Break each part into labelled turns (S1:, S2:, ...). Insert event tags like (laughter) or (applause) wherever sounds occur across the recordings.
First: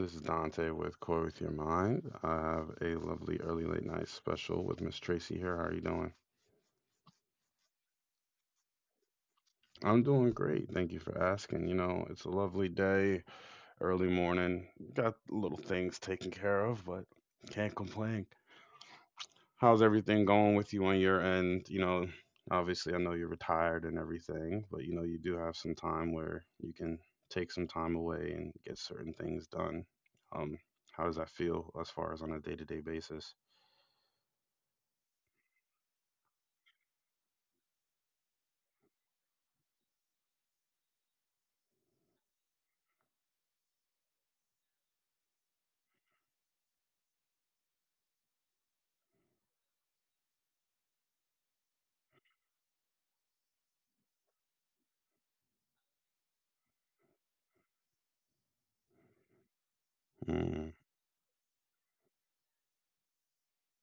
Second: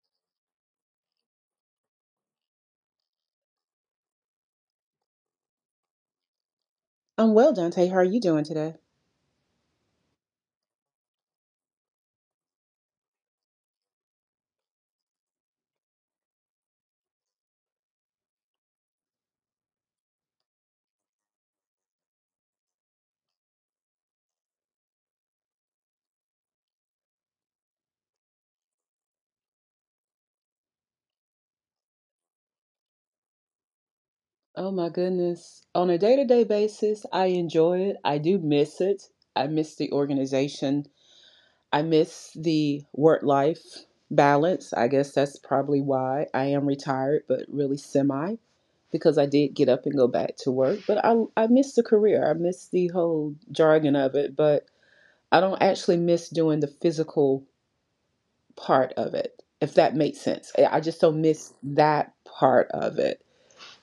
S1: This is Dante with Core with Your Mind. I have a lovely early late night special with Miss Tracy here. How are you doing?
S2: I'm well, Dante. How are you doing today?
S1: I'm doing great. Thank you for asking. You know, it's a lovely day, early morning. Got little things taken care of, but can't complain. How's everything going with you on your end? You know, obviously, I know you're retired and everything, but you know, you do have some time where you can take some time away and get certain things done. Um, how does that feel as far as on a day to day basis?
S2: Oh my goodness. On a day to day basis, I enjoy it. I do miss it. I miss the organization. I miss the work life balance. I guess that's probably why I am retired, but really semi, because I did get up and go back to work. But I miss the career. I miss the whole jargon of it, but I don't actually miss doing the physical part of it, if that makes sense. I
S1: Mm,
S2: I just don't miss that part of it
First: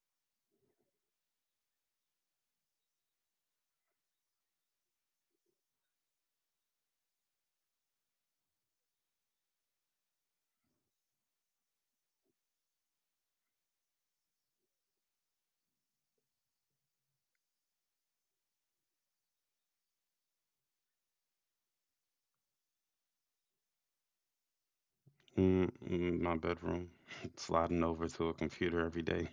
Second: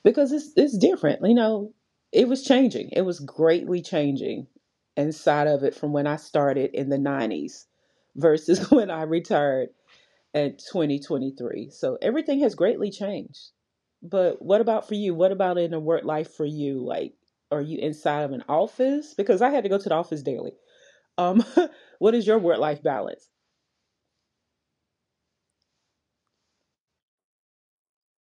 S2: because it's different. You know, it was changing. It was greatly changing inside of it from when I started in the 90s versus (laughs) when I retired at 2023. So everything has greatly changed. But what about for you? What about in the work life for you? Like, are you inside of an office? Because I had to go to the office daily. Um, (laughs) what is your work life balance?
S1: my bedroom, (laughs) sliding over to a computer every day.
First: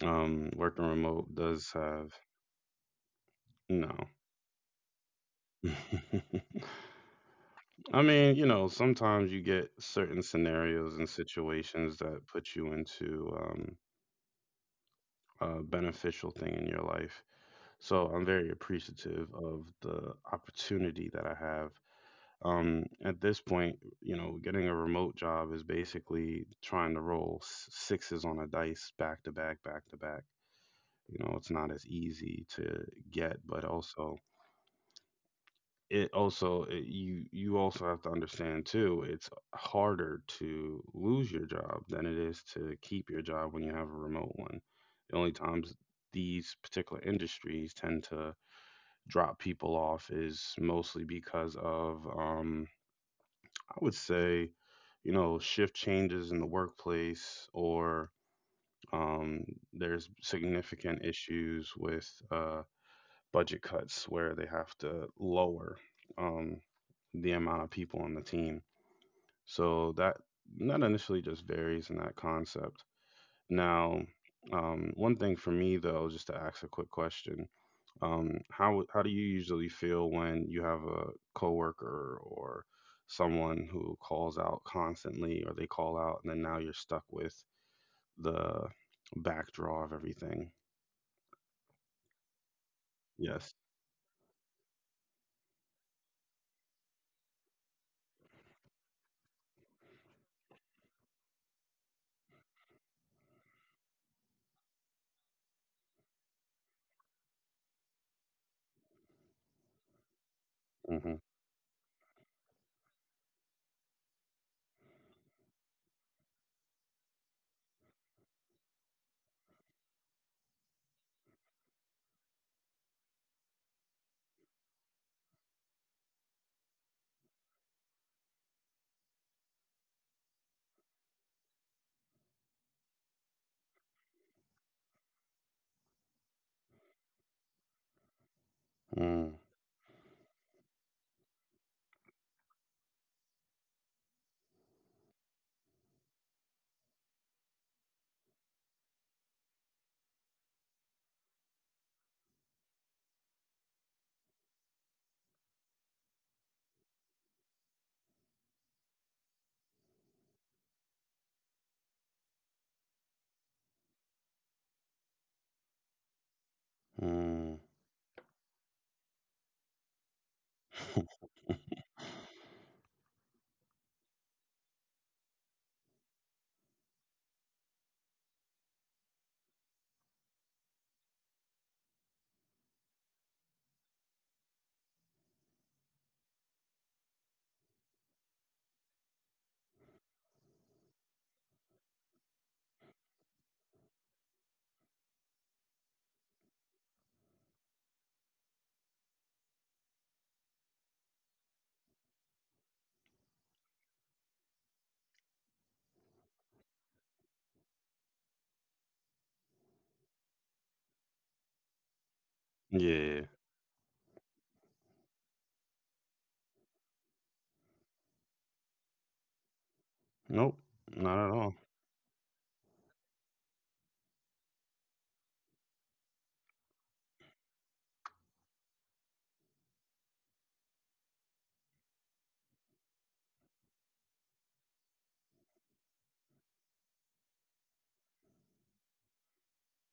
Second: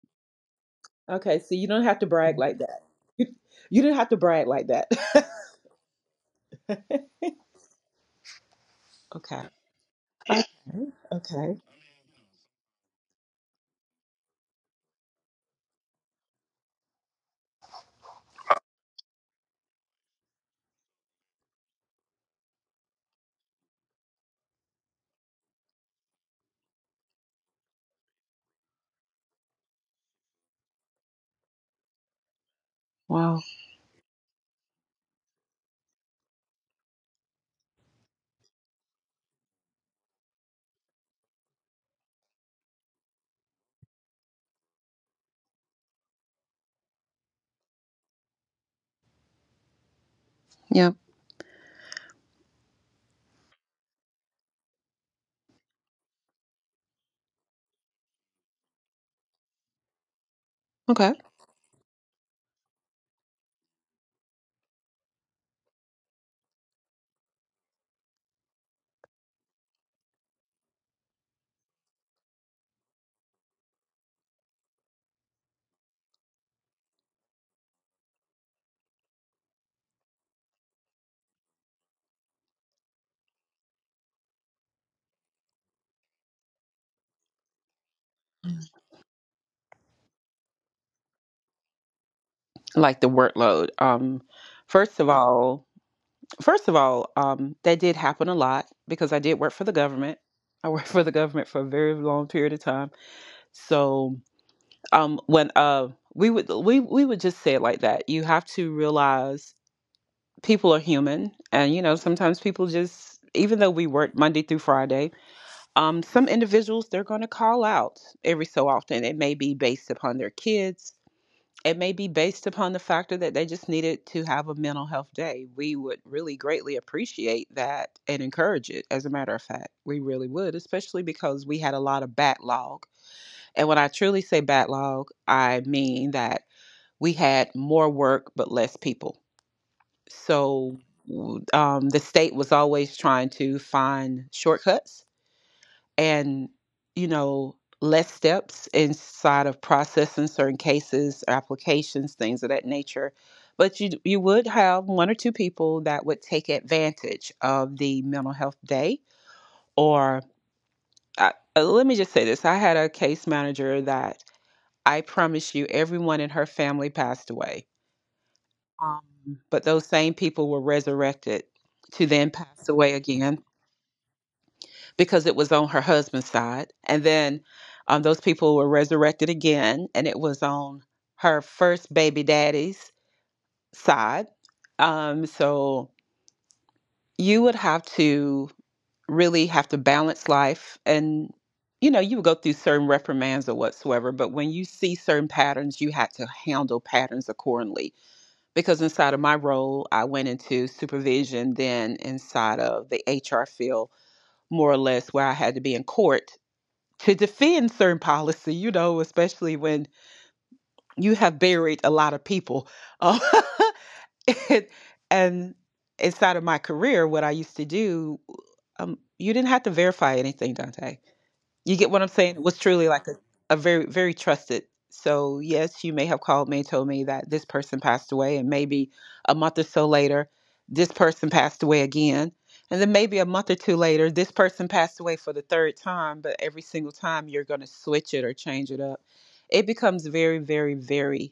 S1: Working remote
S2: Okay, so you
S1: does
S2: don't have to
S1: have
S2: brag like that. (laughs) You, you didn't
S1: no.
S2: have to brag like that.
S1: (laughs) I mean, you know,
S2: (laughs)
S1: sometimes
S2: Okay.
S1: you get certain
S2: Okay.
S1: scenarios and
S2: Okay.
S1: situations that put you into a beneficial thing in your life. So I'm very appreciative of the opportunity that I have. At this point, you know, getting a remote job is basically trying to roll sixes on a dice back to back, back to back. You know, it's not as easy to
S2: Wow.
S1: get, but also it, you also have to understand too, it's harder to lose your job than it is to keep your job when you have a remote one. The only times these particular industries tend to drop people off
S2: Yeah.
S1: is mostly because of, I would say, you know, shift changes in the workplace, or um there's
S2: Okay.
S1: significant issues with, budget cuts where they have to lower um, the amount of people on the team. So that initially just varies in that concept. Now, one thing for me though, just to ask a quick question, um, how do you usually feel when you have a coworker or someone who calls out constantly, or they call out, and then now you're stuck with the backdraw of everything?
S2: Like the workload.
S1: Yes.
S2: First of all, first of all, that did happen a lot because I did work for the government. I worked for the government for a very long period of time. So, when we would just say it like that. You have to realize people are human, and you know sometimes
S1: Mm-hmm.
S2: people just even though we work Monday through Friday, some individuals they're going to call out every so often. It may be based upon their kids. It may be based upon the factor that they just needed to have a mental health day. We would really greatly appreciate that and encourage it, as a matter of fact. We really would, especially because we had a lot of backlog. And when I truly say backlog, I mean that we had more work but less people. So the state was always trying to find shortcuts and you know less steps inside of processing certain cases applications things of that nature but you would have one or two people that would take advantage of the mental health day or let me just say this. I had a case manager that I promise you everyone in her family passed away.
S1: Mm-hmm.
S2: um, but those same people were resurrected to then pass away
S1: (laughs)
S2: again because it was on her husband's side. And then those people were resurrected again, and it was on her first baby daddy's side. So you would have to really have to balance life and you know you would go through certain reprimands or whatsoever but when you see certain patterns you had to handle patterns accordingly because inside of my role I went into supervision then inside of the HR field more or less where I had to be in court to defend certain policy, you know, especially when you have buried a lot of people. Uh, (laughs)
S1: Yeah.
S2: it, and inside of my career, what I used to do, you didn't have to verify anything, Dante. You get
S1: Nope.
S2: what I'm saying? It was
S1: Not at
S2: truly
S1: all.
S2: like a very, very trusted. So, yes, you may have called me and told me that this person passed away, and maybe a month or so later, this person passed away again. And then maybe a month or two later, this person passed away for the third time, but every single time you're going to switch it or change it up. It becomes very, very, very,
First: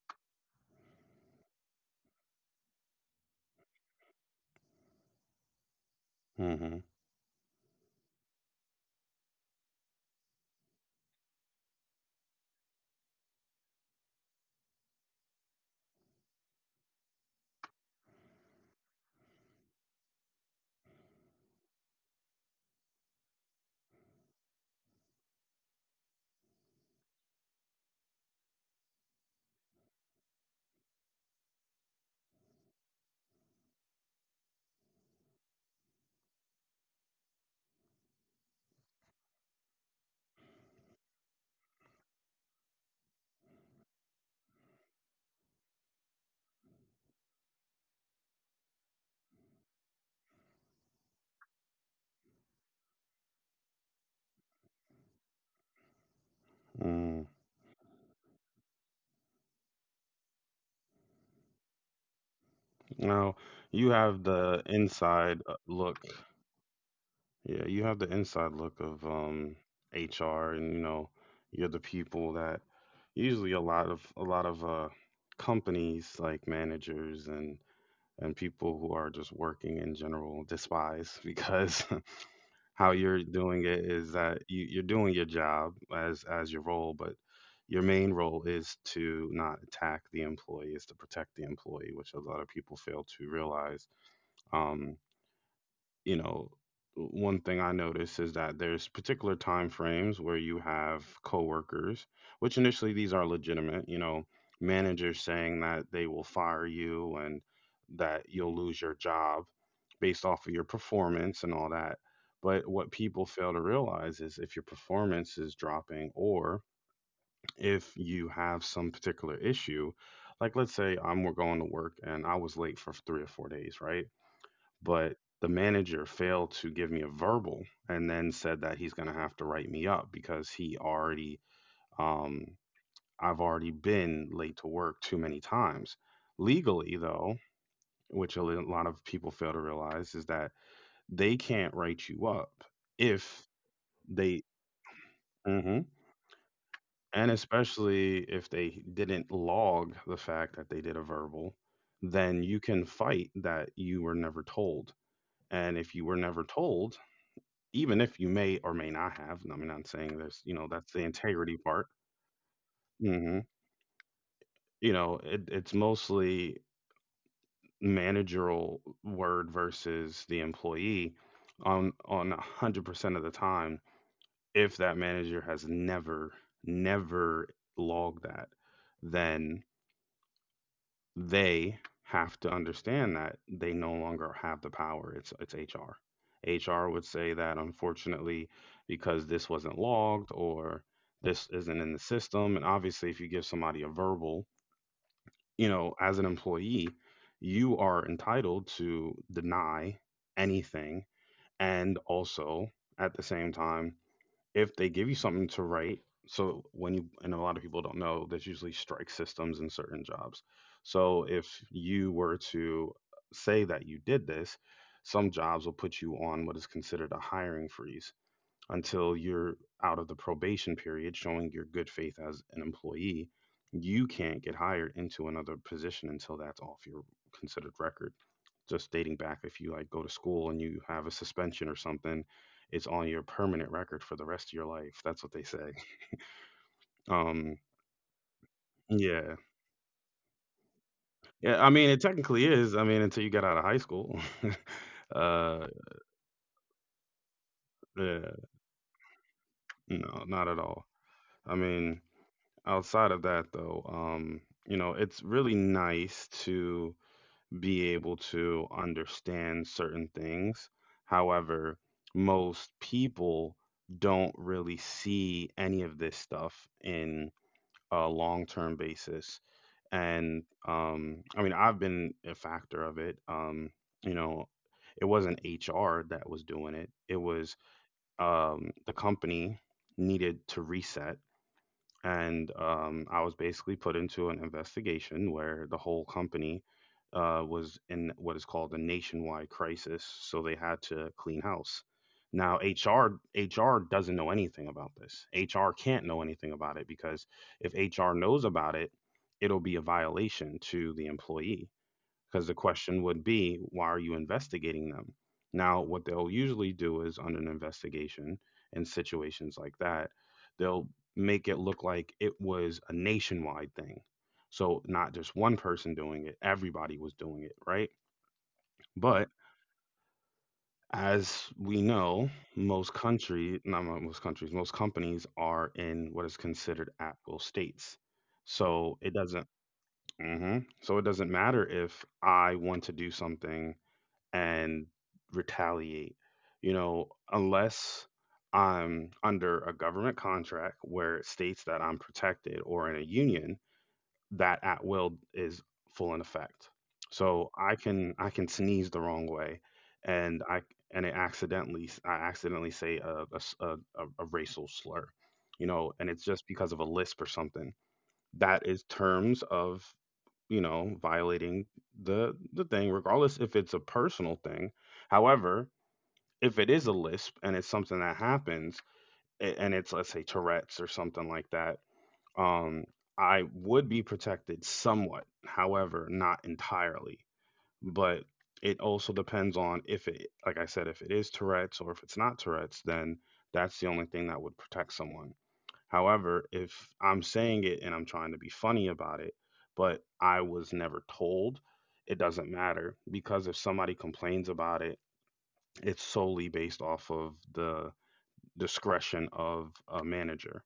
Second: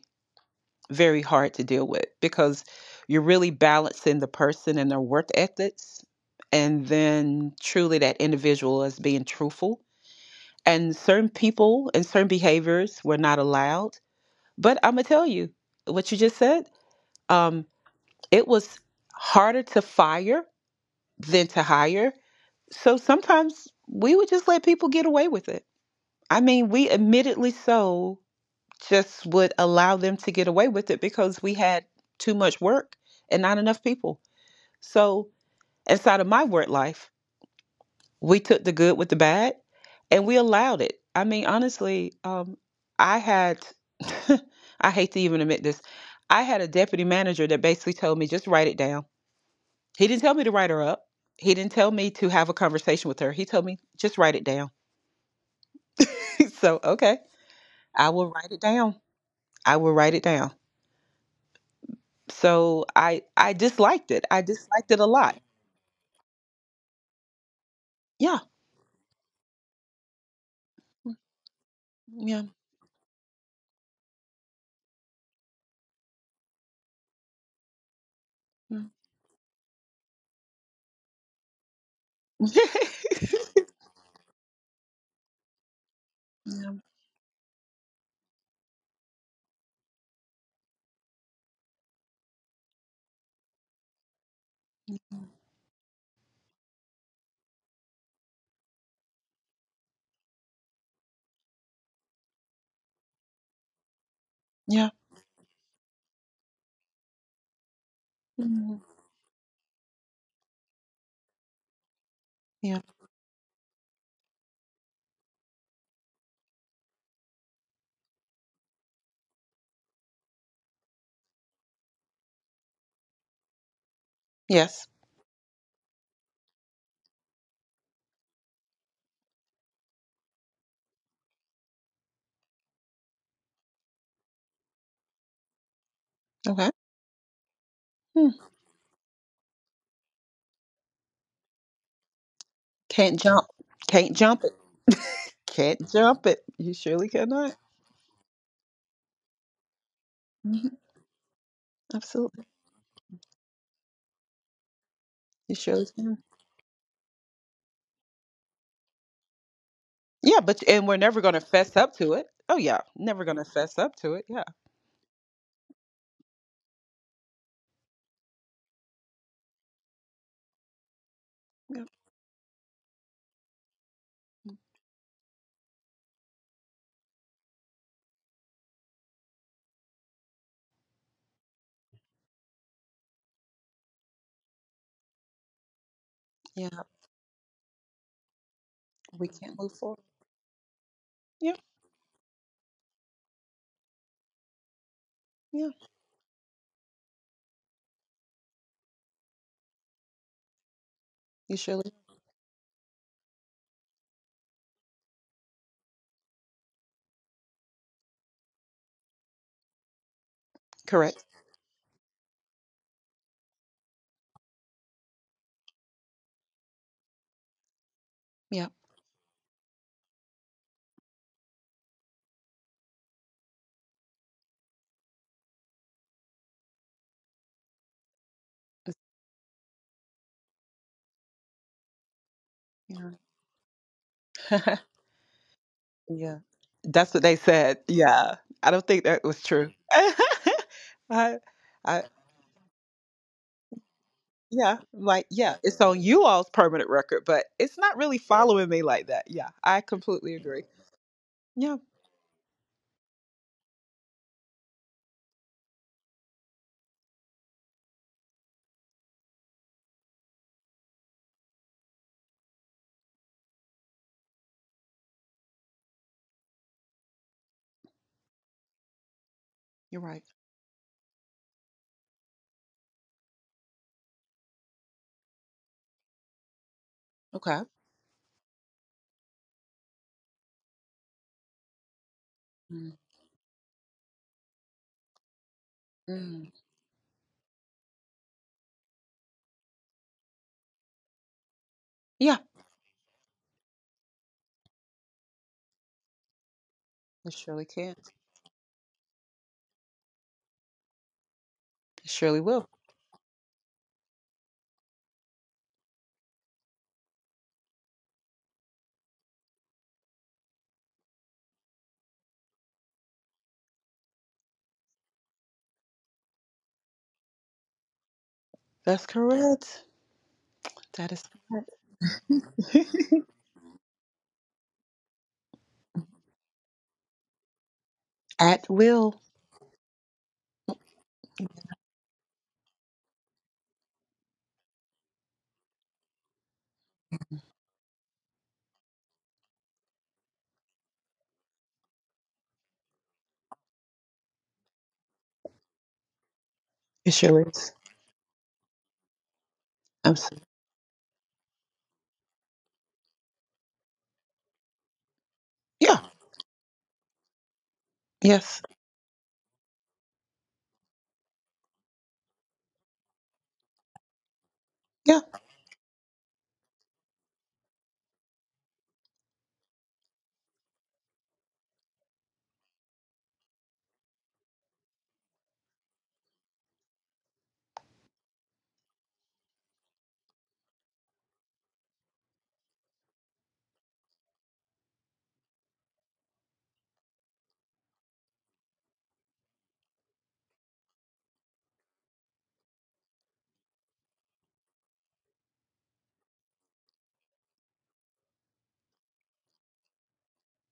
S2: very hard to deal with because you're really balancing the person and their work ethics.
S1: Hmm.
S2: And then truly, that individual is being truthful and certain people and certain behaviors were not allowed. But I'm gonna tell you what you just said. Um, it was harder to fire than to hire. So sometimes we would just let people get away with it. I mean, we admittedly so just would allow them to get away with it because we had too much work and not enough people. So inside of my work life, we took the good with the bad and we allowed it. I mean, honestly, I had, (laughs) I hate to even admit this, I had a deputy manager that basically told me just write it down. He didn't tell me to write her up. He didn't tell me to have a conversation with her. He told me just write it down.
S1: Mm.
S2: (laughs) So okay, I will write it down. I will write it down.
S1: Now
S2: So
S1: you
S2: I
S1: have
S2: I
S1: the
S2: disliked it. I
S1: inside
S2: disliked it a
S1: look.
S2: lot.
S1: Yeah, you have the inside look of
S2: Yeah,
S1: HR, and you know, you're the people that
S2: yeah,
S1: usually a lot of companies, like managers and people who are just
S2: yeah,
S1: working in general, despise (laughs) because (laughs) how you're doing
S2: (laughs)
S1: it is that you're doing your job as your role, but
S2: yeah,
S1: your main role is to not attack the employee, is to protect the employee, which a lot of people fail to realize. Um, you know, one thing I notice is that there's particular time frames where you have coworkers, which initially these are legitimate, you know, managers
S2: yeah.
S1: saying that they will fire you and that you'll lose your
S2: Mhm.
S1: job based off of your performance and all that. But what
S2: Yeah.
S1: people fail to realize is if your performance is dropping, or if you have some particular issue, like let's say I'm going to work and I was late for 3 or 4 days, right?
S2: Yes.
S1: But the manager failed to give me a verbal, and then said that he's going to have to write me up because he already, um, I've already been late to work too many times.
S2: Okay.
S1: Legally though,
S2: Hmm.
S1: which a lot of people fail to realize is that they can't write you up
S2: Can't
S1: if
S2: jump. Can't
S1: they.
S2: jump it.
S1: Mhm.
S2: Can't jump it. You surely
S1: And
S2: cannot.
S1: especially if they didn't log the fact that
S2: Mhm.
S1: they did a verbal, then
S2: Absolutely.
S1: you can fight that you were never told.
S2: You
S1: And
S2: surely
S1: if you were
S2: can.
S1: never told, even if you may or may not have, I mean, I'm saying there's,
S2: Yeah,
S1: you
S2: but
S1: know,
S2: and
S1: that's
S2: we're
S1: the
S2: never going to
S1: integrity
S2: fess
S1: part.
S2: up to it. Oh yeah, never going
S1: Hmm.
S2: to fess up to it. Yeah.
S1: You know, it's mostly managerial word versus the employee
S2: Yeah.
S1: on 100% of the time. If that manager has never, never logged that, then they have to understand that they no longer have the power. It's HR.
S2: Yeah,
S1: HR would say that, unfortunately, because
S2: we
S1: this
S2: can't move
S1: wasn't
S2: forward.
S1: logged, or this
S2: Yeah.
S1: isn't in the system. And obviously if you give somebody a verbal, you
S2: Yeah.
S1: know, as an employee, you are entitled to deny anything.
S2: You surely
S1: And also, at the same time, if they give you something to write, so when you, and a lot of people don't know, there's usually strike systems in certain jobs. So
S2: correct.
S1: if you were to say that you did this, some jobs will put you on what is considered a hiring freeze
S2: Yeah.
S1: until you're out of the probation period, showing your good faith as an employee. You can't get hired into another position until that's off your considered record. Just
S2: it's-
S1: dating back, if you like go to school and you have a suspension or something, it's on
S2: Yeah.
S1: your permanent record for the rest of your
S2: (laughs)
S1: life, that's what they say.
S2: Yeah. That's what they
S1: Um,
S2: said. Yeah. I don't think that
S1: yeah.
S2: was true. (laughs) I
S1: Yeah, I mean it
S2: I
S1: technically is, I mean, until you get out of high school.
S2: yeah,
S1: (laughs)
S2: like yeah,
S1: uh
S2: it's on you all's permanent record, but it's not really
S1: yeah,
S2: following me like that. Yeah, I
S1: no,
S2: completely
S1: not at
S2: agree.
S1: all. I
S2: Yeah.
S1: mean, outside of that though, you know, it's really nice to be able to understand certain things. However, most people don't really see any of this stuff in a long term basis.
S2: You're right.
S1: And I mean, I've been a factor of it. You know, it wasn't HR that was doing it, it
S2: Okay.
S1: was the company needed to reset, and
S2: Mm,
S1: I was basically put into an investigation where the whole
S2: mm.
S1: company was in what is called a nationwide crisis, so they had to clean house.
S2: Yeah,
S1: Now HR doesn't know anything about this. HR can't know anything about it because
S2: it surely
S1: if
S2: can.
S1: HR knows about it, it'll be a violation to the employee,
S2: It surely
S1: because the
S2: will.
S1: question would be, why are you investigating them? Now, what they'll usually do is on an investigation in situations like that, they'll make it look like it was a nationwide thing. So, not just one person doing it, everybody was doing it, right?
S2: That's
S1: But
S2: correct. That is
S1: as we know, most
S2: (laughs)
S1: country, not most countries, most companies are in what is considered at will states.
S2: at
S1: So it
S2: will.
S1: doesn't, mhm, so it doesn't matter if I want to do something and retaliate. You know, unless I'm under a government contract where it states that I'm protected, or in a union, that at will is full in effect.
S2: It surely
S1: So I
S2: is.
S1: can I can sneeze the wrong way,
S2: I'm s-
S1: and I and it accidentally, I accidentally say a s- a racial slur, you know,
S2: yeah.
S1: and it's just because of a lisp or something.
S2: Yes.
S1: That is terms of, you know, violating the thing, regardless if it's a personal thing.
S2: Yeah.
S1: However, if it is a lisp and it's something that happens, and it's, let's say, Tourette's or something like that, um, I would be protected somewhat. However, not entirely. But it also depends on if it, like I said, if it is Tourette's or if it's not Tourette's, then that's the only thing that would protect someone. However, if I'm saying it and I'm trying to be funny about it, but I was never told, it doesn't matter, because if somebody complains about it, it's solely based off of the discretion of a manager.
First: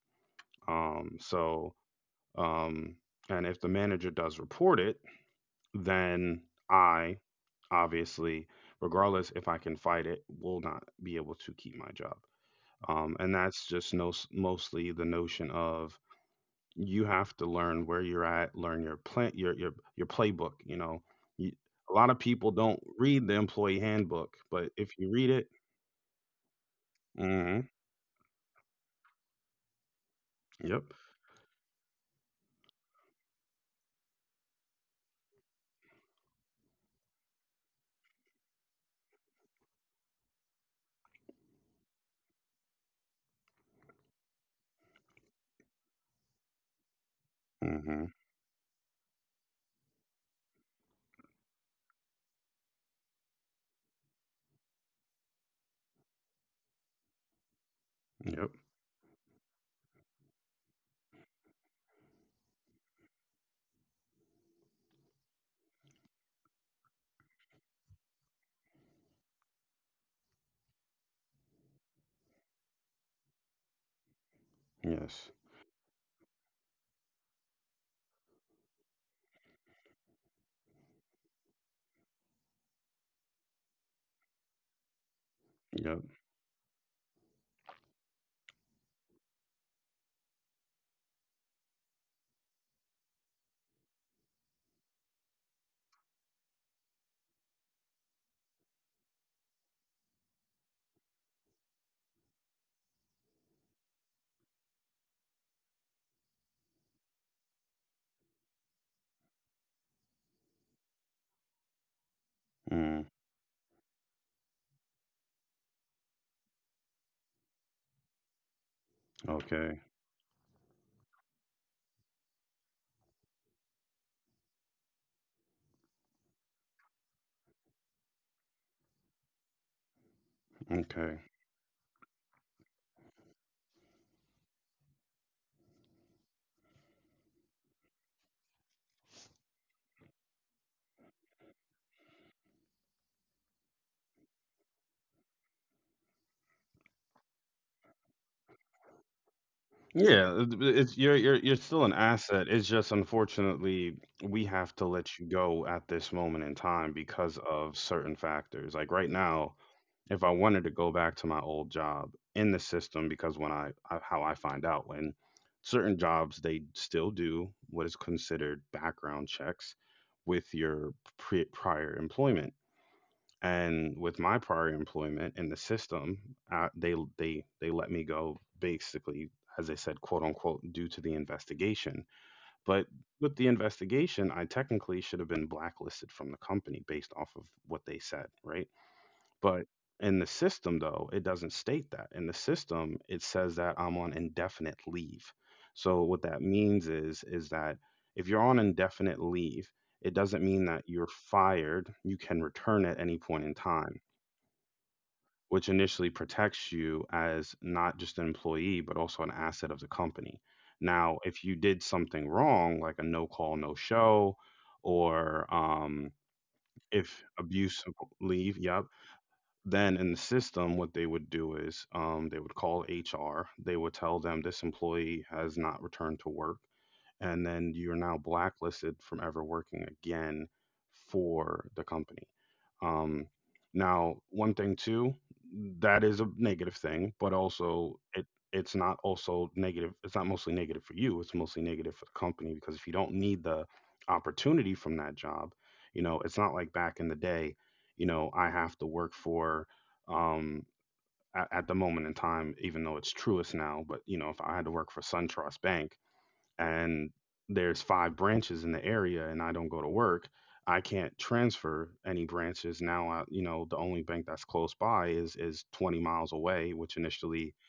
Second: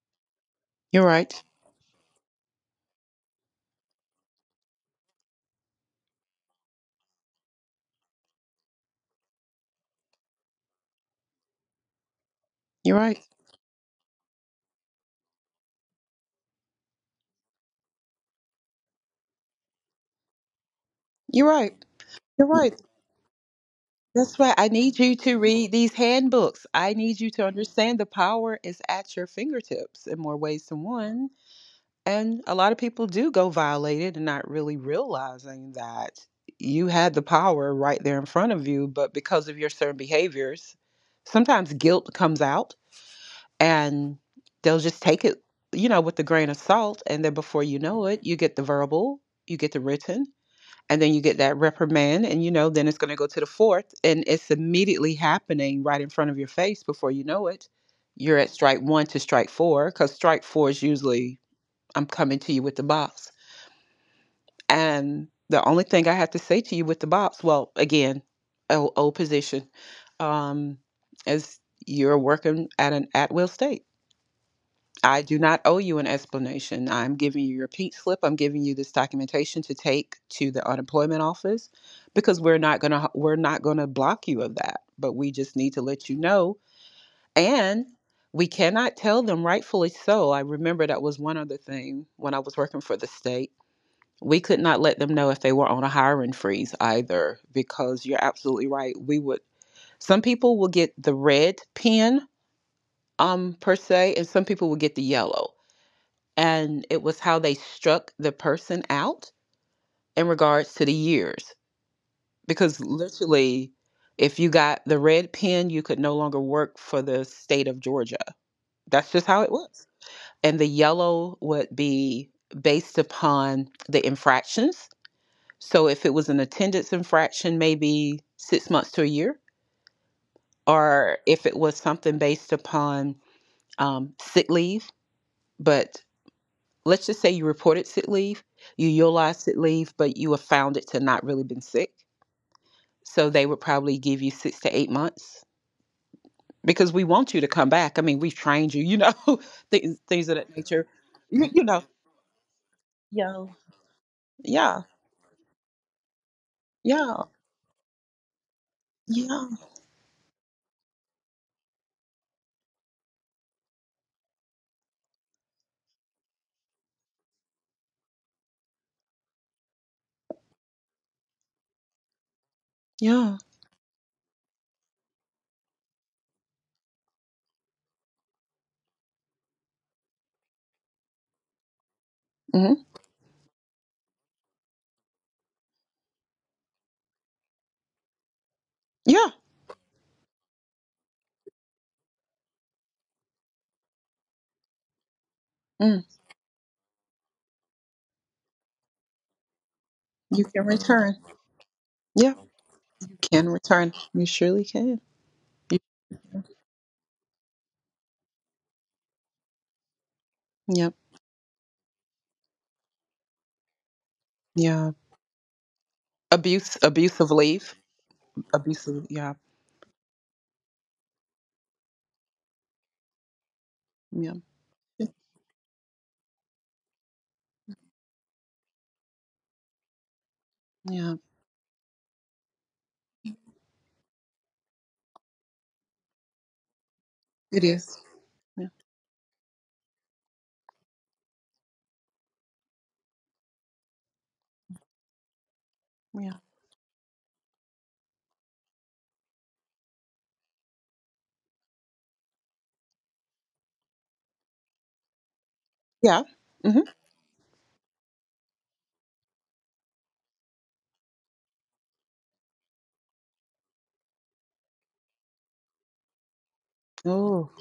S2: You're
S1: Um,
S2: right.
S1: so, um, and if the manager does report it, then I, obviously, regardless if I can fight it, will not be able to keep my job.
S2: You're right.
S1: And that's just no, mostly the notion of you have to learn where you're at, learn your plan, your playbook. You know,
S2: You're
S1: you,
S2: right.
S1: a lot of
S2: You're
S1: people
S2: right.
S1: don't read the employee
S2: That's why
S1: handbook,
S2: I
S1: but
S2: need
S1: if
S2: you
S1: you
S2: to
S1: read it,
S2: read these handbooks. I need you to
S1: hmm,
S2: understand the power is at your fingertips in more ways than
S1: yep,
S2: one. And a lot of people do go violated and not really realizing that you had the power right there in front of you, but because of your certain behaviors, sometimes guilt comes out and they'll just take it, you know, with a grain of salt. And then before you know it,
S1: hmm,
S2: you get the verbal, you get the written, and then you get that reprimand and you know then it's going to go to the fourth and it's immediately happening right in front of your face before you know it you're at
S1: yep,
S2: strike one to strike four because strike four is usually I'm coming to you with the box and the only thing I have to say to you with the box, well, again, old, old position, um, is you're working at an at-will state. I do
S1: yes,
S2: not owe you an explanation. I'm giving you your pink slip. I'm giving you this documentation to take to the unemployment office because we're not going to block you of that, but we just need to
S1: yep,
S2: let you know. And we cannot tell them rightfully so. I remember that was one other thing when I was working for the state. We could not let them know if they were on a hiring freeze either because you're absolutely right. We would some people will get the red pen per se and some people will get the yellow and it was how they struck the person out in regards to the years because
S1: mm,
S2: literally if you got the red pen you could no longer work for the state of Georgia, that's just how it
S1: okay,
S2: was. And the yellow would be based upon the infractions, so if it was an attendance infraction maybe 6 months to a year or
S1: okay.
S2: if it was something based upon sick leave. But let's just say you reported sick leave, you utilized sick leave, but you were found it to not really been sick. So they would probably give you 6 to 8 months because we want you to come back. I mean, we've trained you, you know, (laughs) things of
S1: Yeah,
S2: that nature.
S1: it's, you're you're
S2: You,
S1: you're
S2: you
S1: still
S2: know,
S1: an asset. It's just,
S2: yeah,
S1: unfortunately, we have to
S2: yeah,
S1: let you go at this moment in time
S2: yeah,
S1: because of certain factors. Like right
S2: yeah,
S1: now, if I wanted to go back to my old job in the system, because when I how I find out when certain jobs, they still do what is considered background checks with your prior employment,
S2: yeah,
S1: and with my prior employment in the system, they let me go basically, as I said, quote unquote, due to the investigation. But
S2: hmm,
S1: with the investigation, I technically should have been blacklisted from the company based off of what they said, right?
S2: yeah.
S1: But in the system, though, it doesn't state that. In the system, it says that I'm on indefinite leave. So
S2: Mm.
S1: what that means is that if you're on indefinite leave, it doesn't
S2: You
S1: mean
S2: can
S1: that you're
S2: return.
S1: fired. You
S2: Yeah,
S1: can return at any
S2: you
S1: point
S2: can
S1: in
S2: return.
S1: time,
S2: You surely can.
S1: which
S2: You-
S1: initially protects you as not just an employee, but also an asset of the company.
S2: Yep.
S1: Now, if you did something wrong, like a no call, no show,
S2: Yeah.
S1: or
S2: Abuse, abuse
S1: if
S2: of leave,
S1: abuse of leave, yep,
S2: abuse of yeah,
S1: then in the system, what they would do is they would call HR. They would tell
S2: yeah,
S1: them this employee has not returned to work, and then you're now blacklisted from ever working again
S2: yeah.
S1: for the company. Um, now, one thing too, that is a negative thing, but
S2: It
S1: also
S2: is.
S1: it
S2: Yeah.
S1: it's not also negative. It's not mostly negative for you. It's mostly negative for the company because if you don't need the opportunity from that job, it's
S2: Yeah.
S1: not like back in the day, I have to work for. Um, at the moment in time, even though it's truest now, but you know, if I had to work for SunTrust Bank,
S2: Yeah. Hmm.
S1: and there's five branches in the area and I don't go to work, I can't transfer any branches. Now I, the only bank that's close by is 20 miles away, which initially
S2: Oh,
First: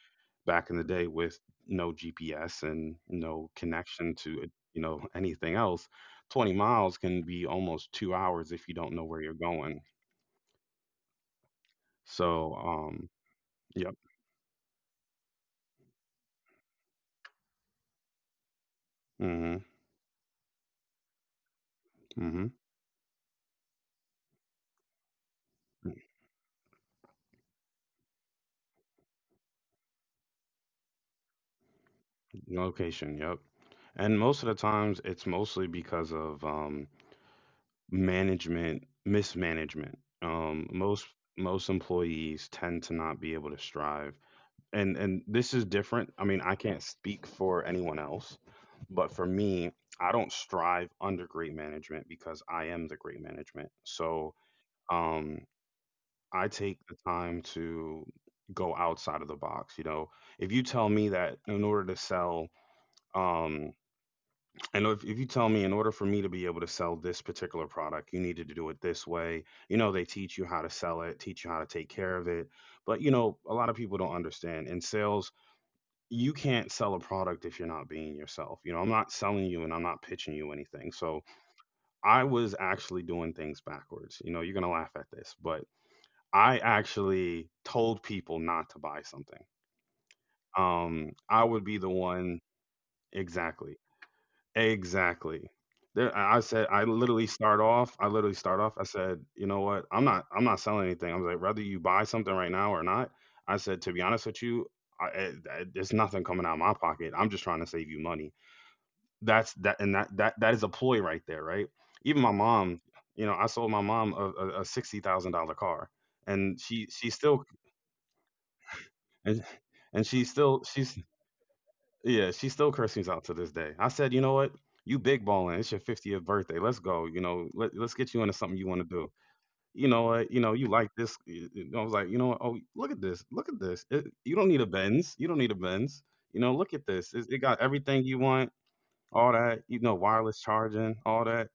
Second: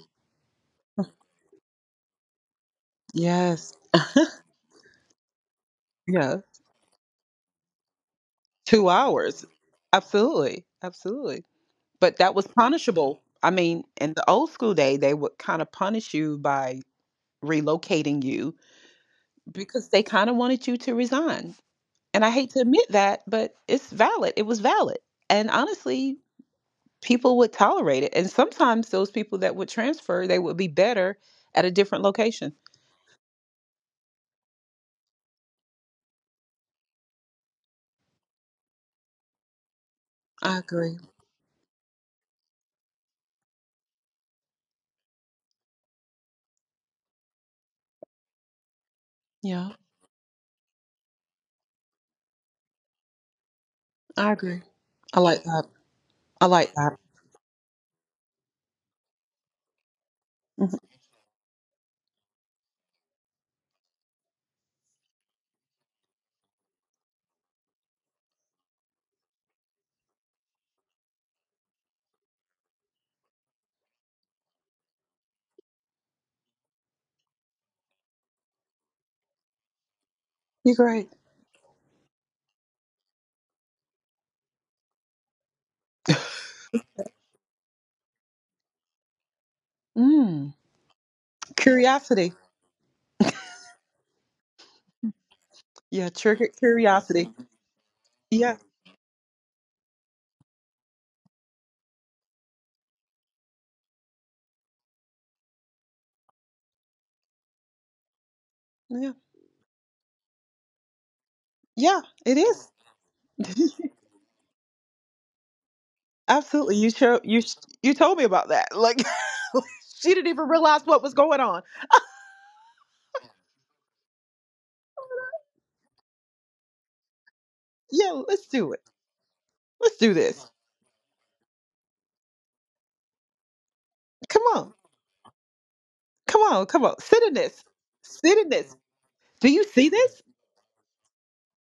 S1: back in the day with no GPS and no
S2: yes.
S1: connection to, you know, anything else,
S2: Yeah.
S1: 20 miles can be almost 2 hours if you
S2: Two
S1: don't know where you're
S2: hours.
S1: going.
S2: Absolutely. Absolutely. But that was
S1: So, um
S2: punishable. I mean,
S1: yep.
S2: in the old school day, they would kind of punish you by relocating you
S1: Mhm.
S2: because they kind of wanted you to resign. And I hate
S1: mm
S2: to admit that, but it's valid. It was valid. And
S1: Mhm.
S2: honestly, people would tolerate it. And sometimes those people that would transfer, they would be better at a different location.
S1: Location, yep. And most of the times it's mostly because of management mismanagement.
S2: I agree.
S1: Most employees tend to not be able to strive, and this is different. I mean, I can't speak for anyone else, but for
S2: Yeah,
S1: me, I don't strive under great management because I am the great management.
S2: I agree. I
S1: Um
S2: like that. I
S1: I
S2: like
S1: take the
S2: that.
S1: time to go outside of the box. You know, if you tell
S2: Mhm.
S1: me that in order to sell, um I know if, you tell me in order for me to be able to sell this particular product, you needed to do it this way, you know, they teach you how to sell it, teach you how to take care of it. But, you know, a lot of people don't understand. In sales, you can't sell a product if you're not being yourself. You know, I'm not selling you and I'm not pitching you
S2: You're
S1: anything.
S2: great.
S1: So I was actually doing things backwards. You know, you're going to laugh at this, but I actually told people not to buy something.
S2: Mm,
S1: I would be the
S2: curiosity.
S1: one. Exactly. Exactly.
S2: Yeah,
S1: There, I
S2: triggered
S1: said, I literally
S2: curiosity.
S1: start off.
S2: Yeah,
S1: I said, you know what? I'm not selling anything. I was like, whether you buy something right now or not. I said, to be honest with you, I, I, there's nothing coming out of my pocket. I'm just trying to save you money.
S2: yeah,
S1: That's that, and that that that is a ploy right there, right?
S2: yeah.
S1: Even my
S2: It is
S1: mom, you know, I sold
S2: (laughs)
S1: my mom a $60,000 car, and
S2: absolutely.
S1: she
S2: You
S1: she
S2: show you
S1: still
S2: sh- You told me about that. Like
S1: and,
S2: (laughs)
S1: and
S2: she
S1: she
S2: didn't even
S1: still
S2: realize
S1: she's
S2: what was going on.
S1: yeah, she still curses out to this day. I said, you know what? You big balling. It's your 50th birthday. Let's go. You know, let's
S2: Yeah,
S1: get you into
S2: let's
S1: something you
S2: do it.
S1: want to do. You
S2: Let's
S1: know
S2: do
S1: what? You
S2: this.
S1: know, you like this. I was like, you know what? Oh, look at this. It, you
S2: Come
S1: don't need a
S2: on,
S1: Benz.
S2: come
S1: You know,
S2: on,
S1: look
S2: come
S1: at
S2: on.
S1: this.
S2: Sit in
S1: It got
S2: this.
S1: everything you
S2: Sit in
S1: want,
S2: this.
S1: all
S2: Do you
S1: that, you
S2: see
S1: know,
S2: this?
S1: wireless charging, all that.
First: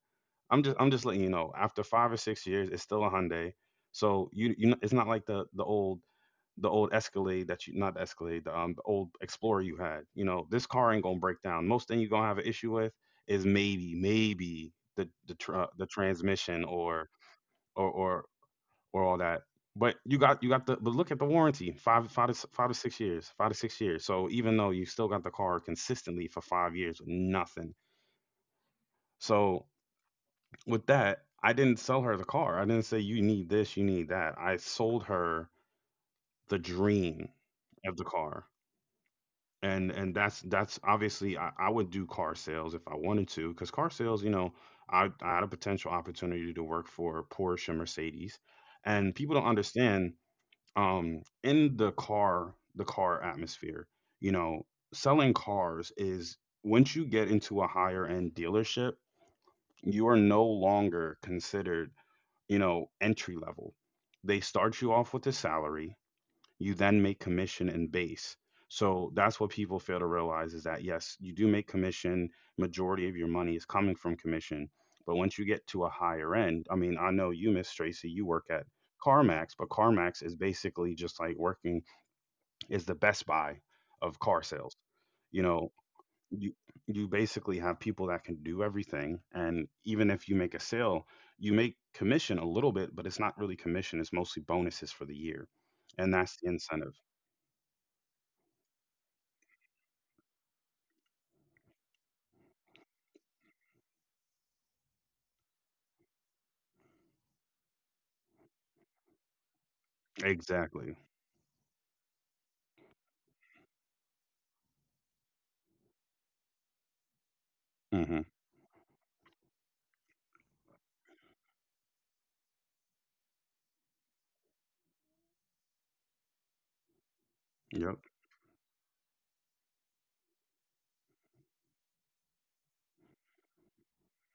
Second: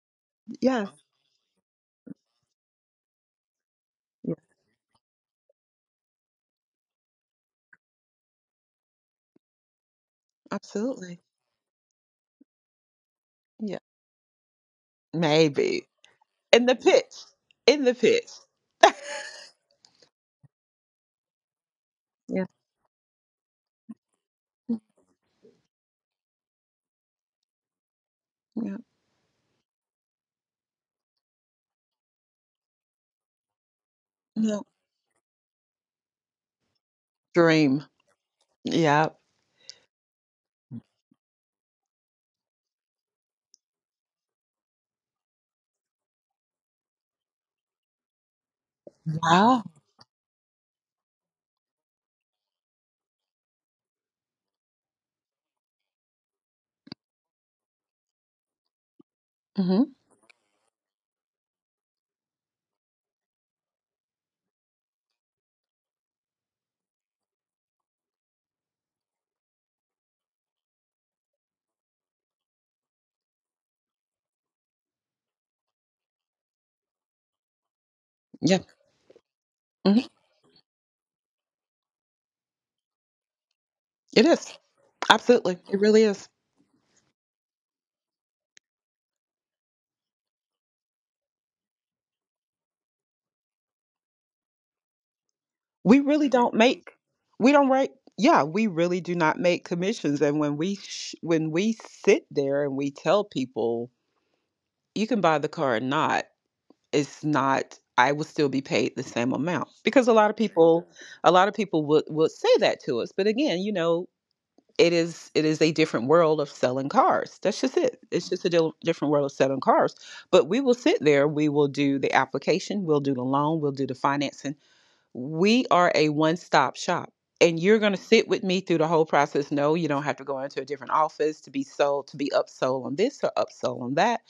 S1: I'm
S2: Yes.
S1: just letting you know. After 5 or 6 years, it's still a Hyundai. So
S2: Yeah.
S1: you know, it's not like the old Escalade that you not the Escalade, the old Explorer you had. You know, this car ain't gonna
S2: Absolutely.
S1: break down. Most thing you're gonna have an issue with is
S2: Yeah.
S1: maybe the
S2: Maybe
S1: transmission
S2: in the pitch. In
S1: or
S2: the
S1: or
S2: pitch.
S1: or all that. But you got the, but look at the warranty.
S2: Yeah.
S1: 5 to 6 years, so even though you still got the car consistently for 5 years with nothing,
S2: Yeah.
S1: so with that I didn't sell her the car. I didn't say you need this, you need that. I
S2: No.
S1: sold her the dream
S2: Dream.
S1: of the car.
S2: Yeah.
S1: And that's obviously, I would do car sales if I wanted to because car sales, you know, I had a potential opportunity to work for Porsche and Mercedes, and people don't
S2: Wow.
S1: understand, in the car atmosphere, you know, selling cars is, once you get into a higher end dealership,
S2: Mm-hmm.
S1: you are no longer considered, you know, entry level. They start you off with a salary, you then make commission and base. So that's what people fail to realize is that yes, you do make commission, majority of your money is coming from commission. But once you get to a higher end, I mean, I know you, Miss Tracy, you work at
S2: Yeah.
S1: CarMax, but
S2: Mhm.
S1: CarMax is basically just like working, is the Best Buy of
S2: It
S1: car
S2: is.
S1: sales. You
S2: Absolutely.
S1: know,
S2: It really is.
S1: you you basically have people that can do everything, and even if you make a sale, you make commission a little bit, but it's not really commission, it's mostly bonuses for the year.
S2: We
S1: And
S2: really
S1: that's the
S2: don't
S1: incentive.
S2: make we don't write yeah, we really do not make commissions. And when we sit there and we tell people you can buy the car or not, it's not I will still be paid the same amount because a lot of people
S1: Exactly.
S2: a lot of people would say that to us. But again, it is a different world of selling cars. That's just it.
S1: Mhm.
S2: It's just a different world of selling cars. But we will sit there, we will do the application, we'll do the loan, we'll do the financing. We are a one-stop shop, and you're going
S1: Yep.
S2: to sit with me through the whole process. No, you don't have to go into a different office to be sold, to be upsold on this or upsold on that.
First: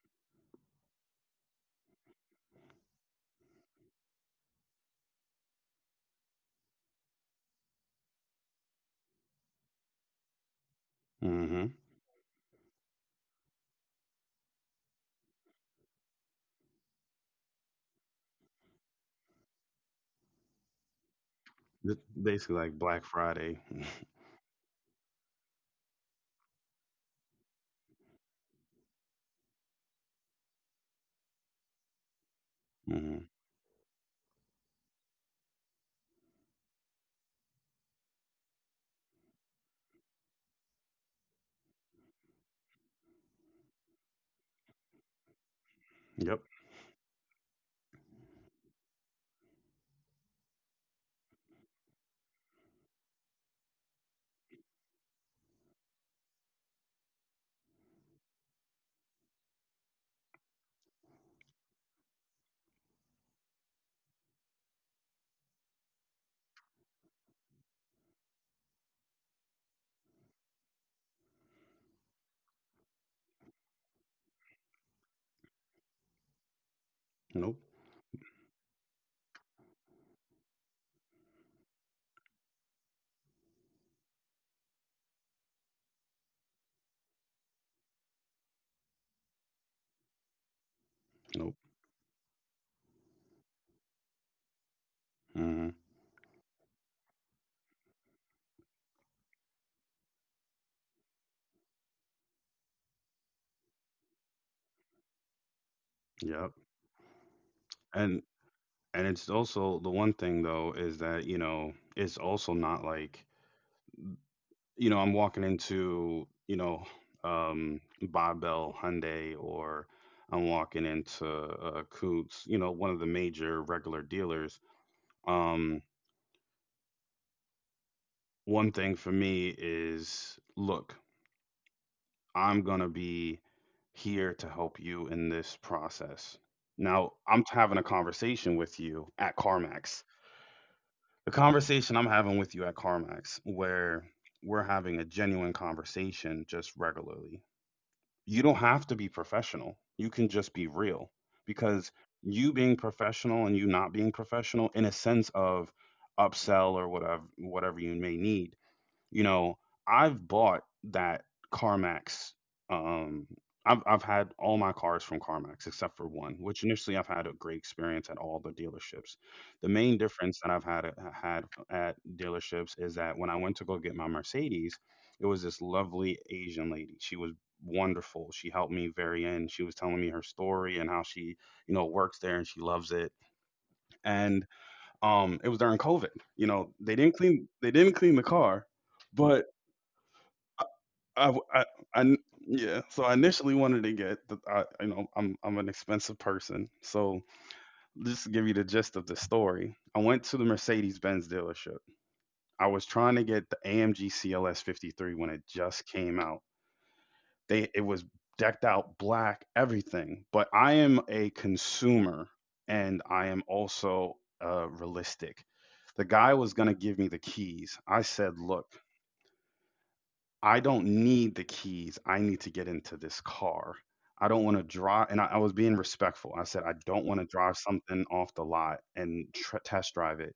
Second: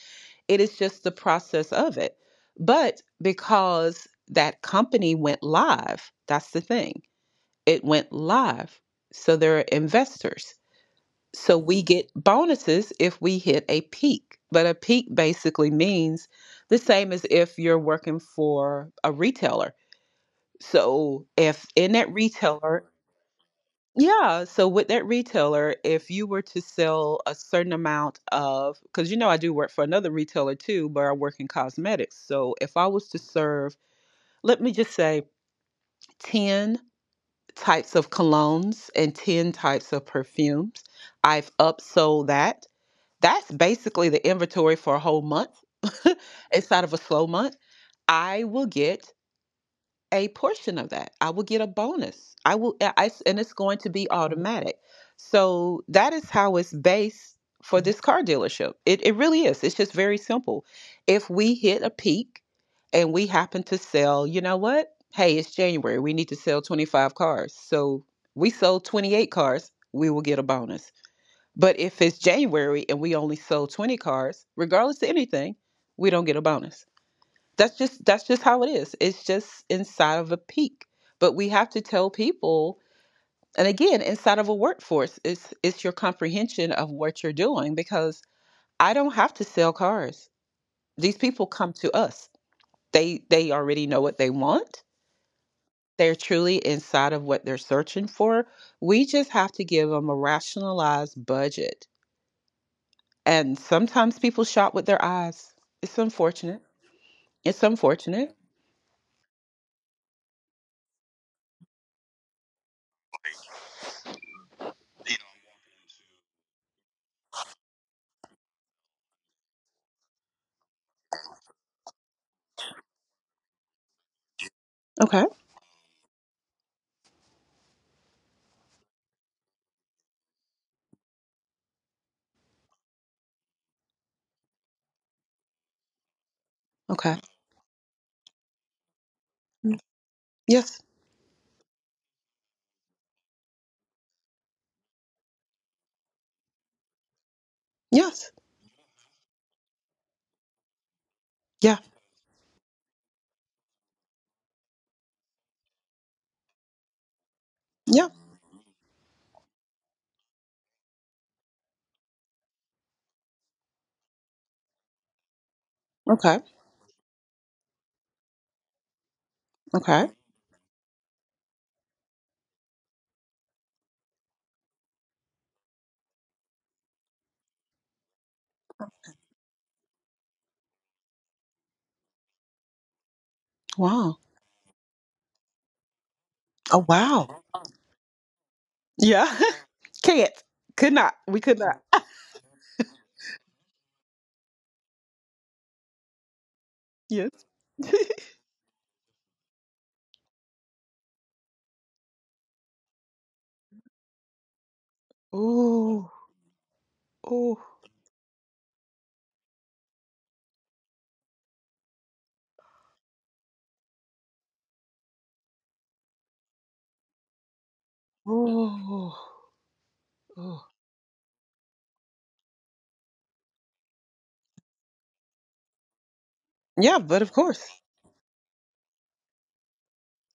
S2: It is just the process of it. But because that company went live, that's the thing. It went live, so there are investors. So
S1: Mhm.
S2: we get bonuses if we hit a peak, but a peak basically means the same as if you're working for a retailer. So if in
S1: It's
S2: that
S1: basically like
S2: retailer,
S1: Black Friday. (laughs)
S2: yeah, so with that retailer, if you were to sell a certain amount of, because I do work for another retailer too, but I work in cosmetics. So if I was to
S1: Mhm.
S2: serve, let me just say 10 types of colognes and 10 types of perfumes, I've upsold that. That's basically the inventory for a whole month
S1: Yep.
S2: (laughs) inside of a slow month. I will get a portion of that. I will get a bonus. And it's going to be automatic. So that is how it's based for this car dealership. It really is. It's just very simple. If we hit a peak and we happen to sell, you know what? Hey, it's January. We need to sell 25 cars. So we sold 28 cars. We will get a bonus. But if it's January and we only sold 20 cars, regardless of anything, we don't get a bonus.
S1: Nope.
S2: That's just how it is. It's just inside of a peak. But we have to tell people. And again, inside of a workforce, it's your comprehension of what you're doing because I don't have to sell cars. These people
S1: Nope.
S2: come to us. They already know what they want.
S1: Mhm.
S2: They're truly inside of what they're searching for. We just have to give them a rationalized budget. And sometimes people shop with their eyes. It's
S1: Yep.
S2: unfortunate. It's
S1: And
S2: unfortunate.
S1: and it's also the one thing though is that, you know, it's also not like, you know, I'm walking into, you know, Barbell Hyundai or I'm walking into Coots, you know, one of the major regular dealers.
S2: Okay.
S1: Um one thing for me is look, I'm gonna be here to help you in this process. Now,
S2: Okay.
S1: I'm having a conversation with you at CarMax.
S2: Yes,
S1: The conversation I'm having with you at CarMax, where we're having a genuine conversation just regularly.
S2: yes.
S1: You don't have to be professional. You can just be real
S2: Yeah.
S1: because you being professional and you not being professional in a sense of upsell or whatever you
S2: Yeah.
S1: may need, you know, I've bought that CarMax. Um, I've had all my cars from CarMax except for one,
S2: Okay.
S1: which initially I've had a great experience at all the dealerships. The main
S2: Okay.
S1: difference that had at dealerships is that when I went to go get my Mercedes, it was this lovely Asian lady. She was wonderful. She helped me very end. She was telling me her story and how she, you know, works there and she loves it.
S2: Wow.
S1: And it was during COVID. You know,
S2: Oh, wow.
S1: they didn't clean the car,
S2: Yeah.
S1: but
S2: (laughs) Can't. Could not.
S1: I,
S2: We
S1: w-
S2: could not.
S1: I n- yeah. So I initially wanted to get the, you know, I'm an expensive person. So
S2: Yes. (laughs)
S1: just to give you the gist of the story, I went to the Mercedes Benz dealership. I was trying to get the AMG CLS 53 when it just
S2: Ooh.
S1: came out.
S2: Ooh.
S1: They it was decked out black, everything. But I am a consumer, and I am also realistic. The guy was gonna give me the keys. I said, "Look."
S2: Ooh.
S1: I
S2: Ooh.
S1: don't need the keys. I need to get into this car. I don't want to drive. And I was being respectful. I said, I
S2: Yeah,
S1: don't want
S2: but
S1: to
S2: of
S1: drive
S2: course.
S1: something off the lot and test drive it.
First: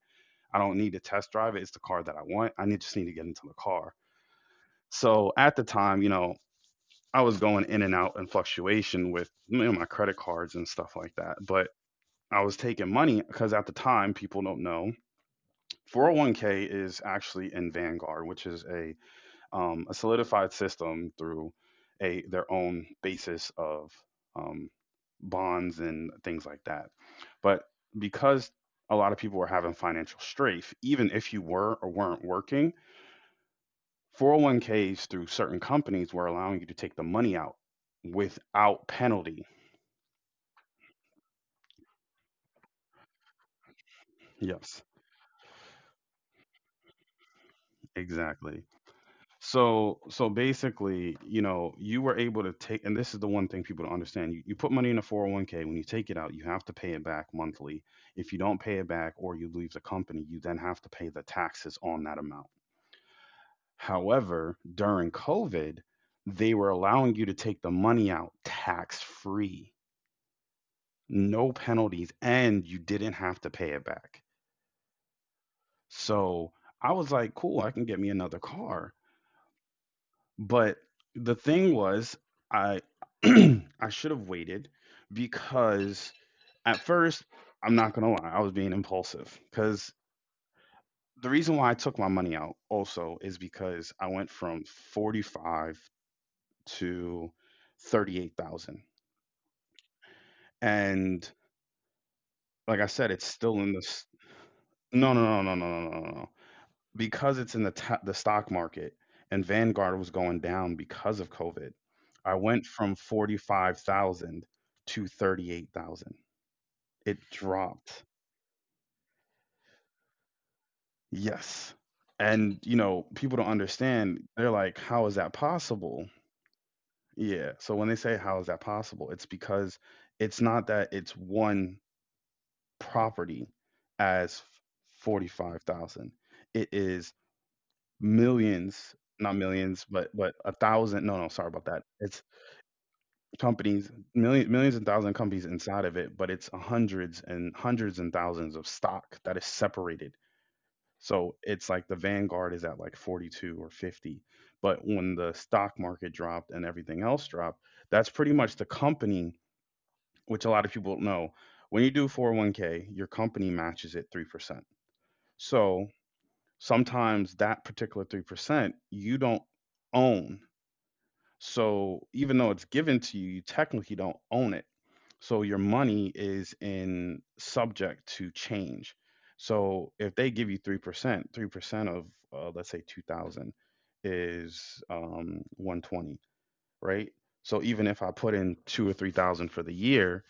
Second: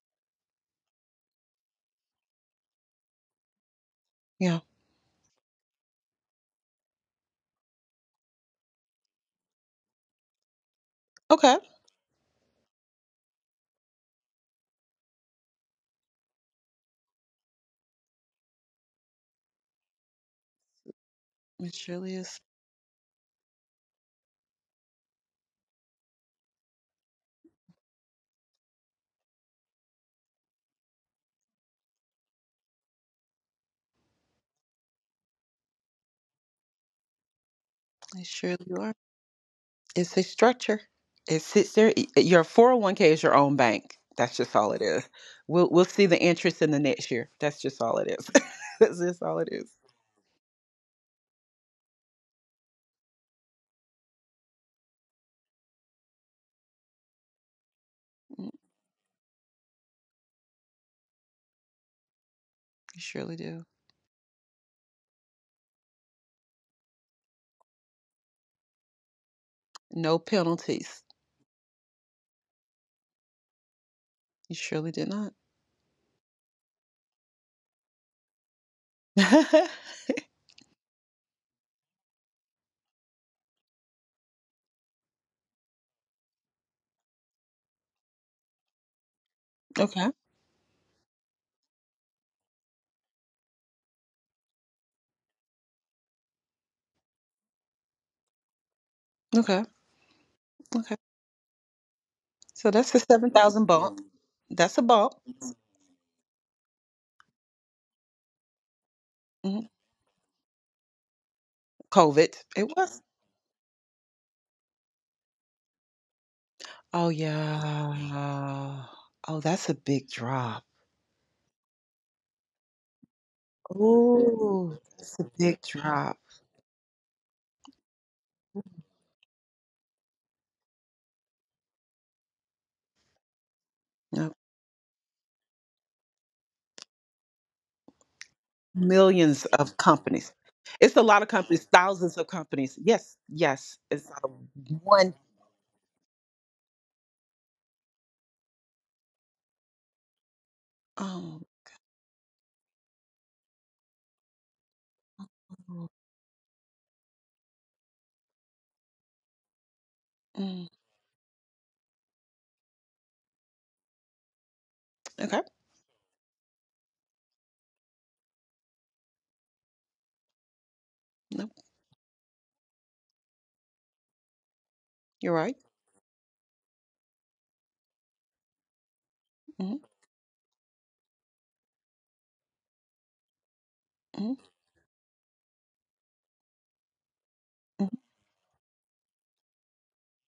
S1: I don't need to test drive it. It's the car that I want. Just need to get into the car.
S2: Yeah.
S1: So at the time, you know, I was going in and out and fluctuation with, you know, my credit cards and stuff like that.
S2: Okay.
S1: But I was taking money because at the time, people don't know, 401k is actually in Vanguard, which is a solidified system through
S2: It surely
S1: a
S2: is.
S1: their own basis of um, bonds and things like that. But because a lot of people were having financial strafe, even if you were or weren't working, 401ks through certain companies were allowing you to take the money out
S2: It surely you
S1: without
S2: are.
S1: penalty.
S2: It's a structure. It sits there. Your 401k is your own bank. That's just all it
S1: Yes,
S2: is. We'll see the interest in the next year. That's just all it is.
S1: exactly.
S2: (laughs) That's just all it is.
S1: So so basically, you know, you were able to take, and this is the one thing people don't understand. You put money in a 401k, when you take it out, you have to pay it back monthly. If you
S2: Mm.
S1: don't pay it back or you leave the company, you then have to pay the taxes on that amount.
S2: You surely do.
S1: However, during COVID, they were allowing you to take the money out tax free,
S2: No penalties.
S1: no penalties, and you didn't have to pay it back.
S2: You surely did not.
S1: So I was like, cool, I can get me another car.
S2: (laughs)
S1: But the thing was, I (clears throat) I should have waited because at first, I'm not gonna lie, I was being impulsive. Because
S2: Okay.
S1: the reason why I took my money out also is because I went from 45 to 38,000.
S2: Okay. Okay.
S1: And
S2: So
S1: like I
S2: that's the
S1: said, it's
S2: seven
S1: still
S2: thousand
S1: in
S2: bump.
S1: this.
S2: That's a bump.
S1: No, no, no, no, no, no, no, no. no. Because it's in the stock market and
S2: Hmm.
S1: Vanguard was going down because of COVID, I
S2: COVID. It
S1: went from
S2: was.
S1: 45,000 to 38,000.
S2: Oh
S1: It dropped.
S2: yeah. Oh, that's a big drop.
S1: Yes. And, you know, people don't understand. They're like,
S2: Oh,
S1: how is
S2: that's a
S1: that
S2: big
S1: possible?
S2: drop.
S1: Yeah. So when they say, how is that possible? It's because it's not that it's one property
S2: No,
S1: as 45,000. It is millions, not
S2: millions of
S1: millions, but
S2: companies.
S1: a
S2: It's
S1: thousand.
S2: a
S1: No,
S2: lot
S1: no,
S2: of
S1: sorry about
S2: companies,
S1: that.
S2: thousands
S1: It's
S2: of companies. Yes, yes.
S1: companies,
S2: It's not a
S1: millions, millions and thousands of
S2: one.
S1: companies inside of it, but it's hundreds and hundreds and thousands of stock that is separated. So
S2: Oh.
S1: it's like the Vanguard is at like 42 or 50. But when the stock market dropped and everything else dropped, that's pretty much the company, which a lot
S2: Mm,
S1: of people don't know. When you do 401k, your company matches it 3%.
S2: okay.
S1: So sometimes that particular 3%, you don't own.
S2: No,
S1: So even though it's given to you, you technically don't own it.
S2: you're
S1: So
S2: right.
S1: your money is in subject to change.
S2: Mhm,
S1: So if they give you 3%, 3% of let's say 2000
S2: mhm,
S1: is 120, right? So even
S2: mhm.
S1: if I put in 2 or 3000 for the year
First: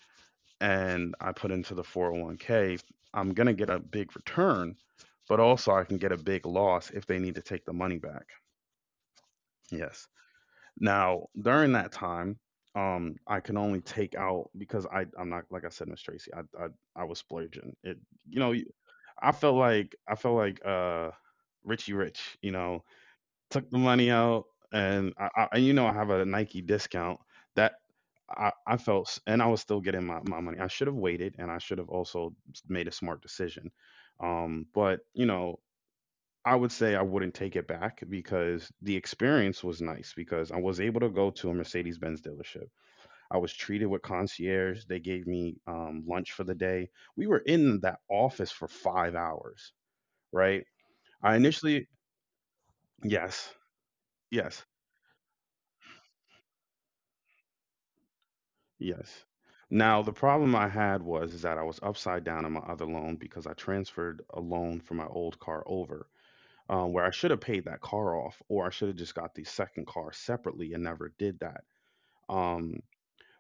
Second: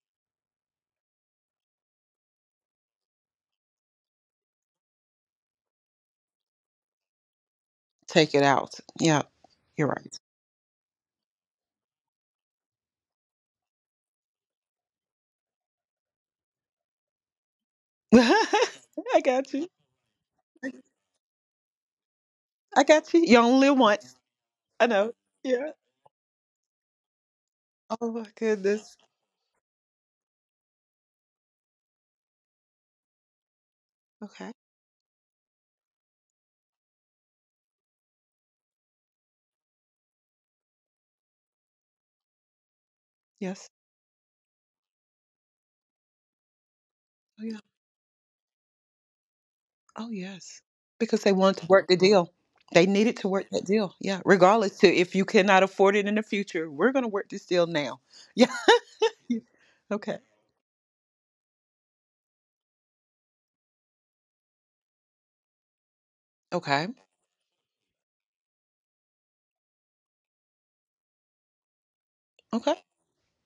S1: and I put into the 401k, I'm going to get a big return, but also I can get a big loss if they need to take the money back.
S2: Take it out. Yeah, you're
S1: Yes.
S2: right.
S1: Now, during that time, I can only take out because I'm not, like I said, Miss Tracy, I was splurging. It you know
S2: (laughs) I got you.
S1: I felt like Richie Rich. You
S2: I
S1: know,
S2: got you. You only
S1: took
S2: live
S1: the money
S2: once.
S1: out
S2: I know.
S1: and I and
S2: Yeah.
S1: you know I have a Nike discount, that.
S2: Oh my
S1: I
S2: goodness.
S1: felt and I was still getting my, my money. I should have waited and I should have also made a smart decision.
S2: Okay.
S1: Um, but you know, I would say I wouldn't take it back because the experience was nice because I was able to go to a Mercedes Benz dealership. I was
S2: Yes.
S1: treated with concierge. They gave me lunch for the day. We
S2: Oh
S1: were
S2: yeah.
S1: in that office for 5 hours,
S2: Oh yes.
S1: right?
S2: Because they
S1: I
S2: wanted to work
S1: initially,
S2: the deal. They needed to work
S1: yes,
S2: that deal. Yeah.
S1: yes,
S2: Regardless to if you cannot afford it in the future, we're gonna work this deal now. (laughs) Yeah.
S1: yes.
S2: Yeah.
S1: Now,
S2: Okay.
S1: the problem I had was is that I was upside down on my other loan because I transferred a loan from my old car over.
S2: Okay.
S1: Where I should have paid that car off, or I should have just got the second car separately and never did that.
S2: Okay.
S1: Um,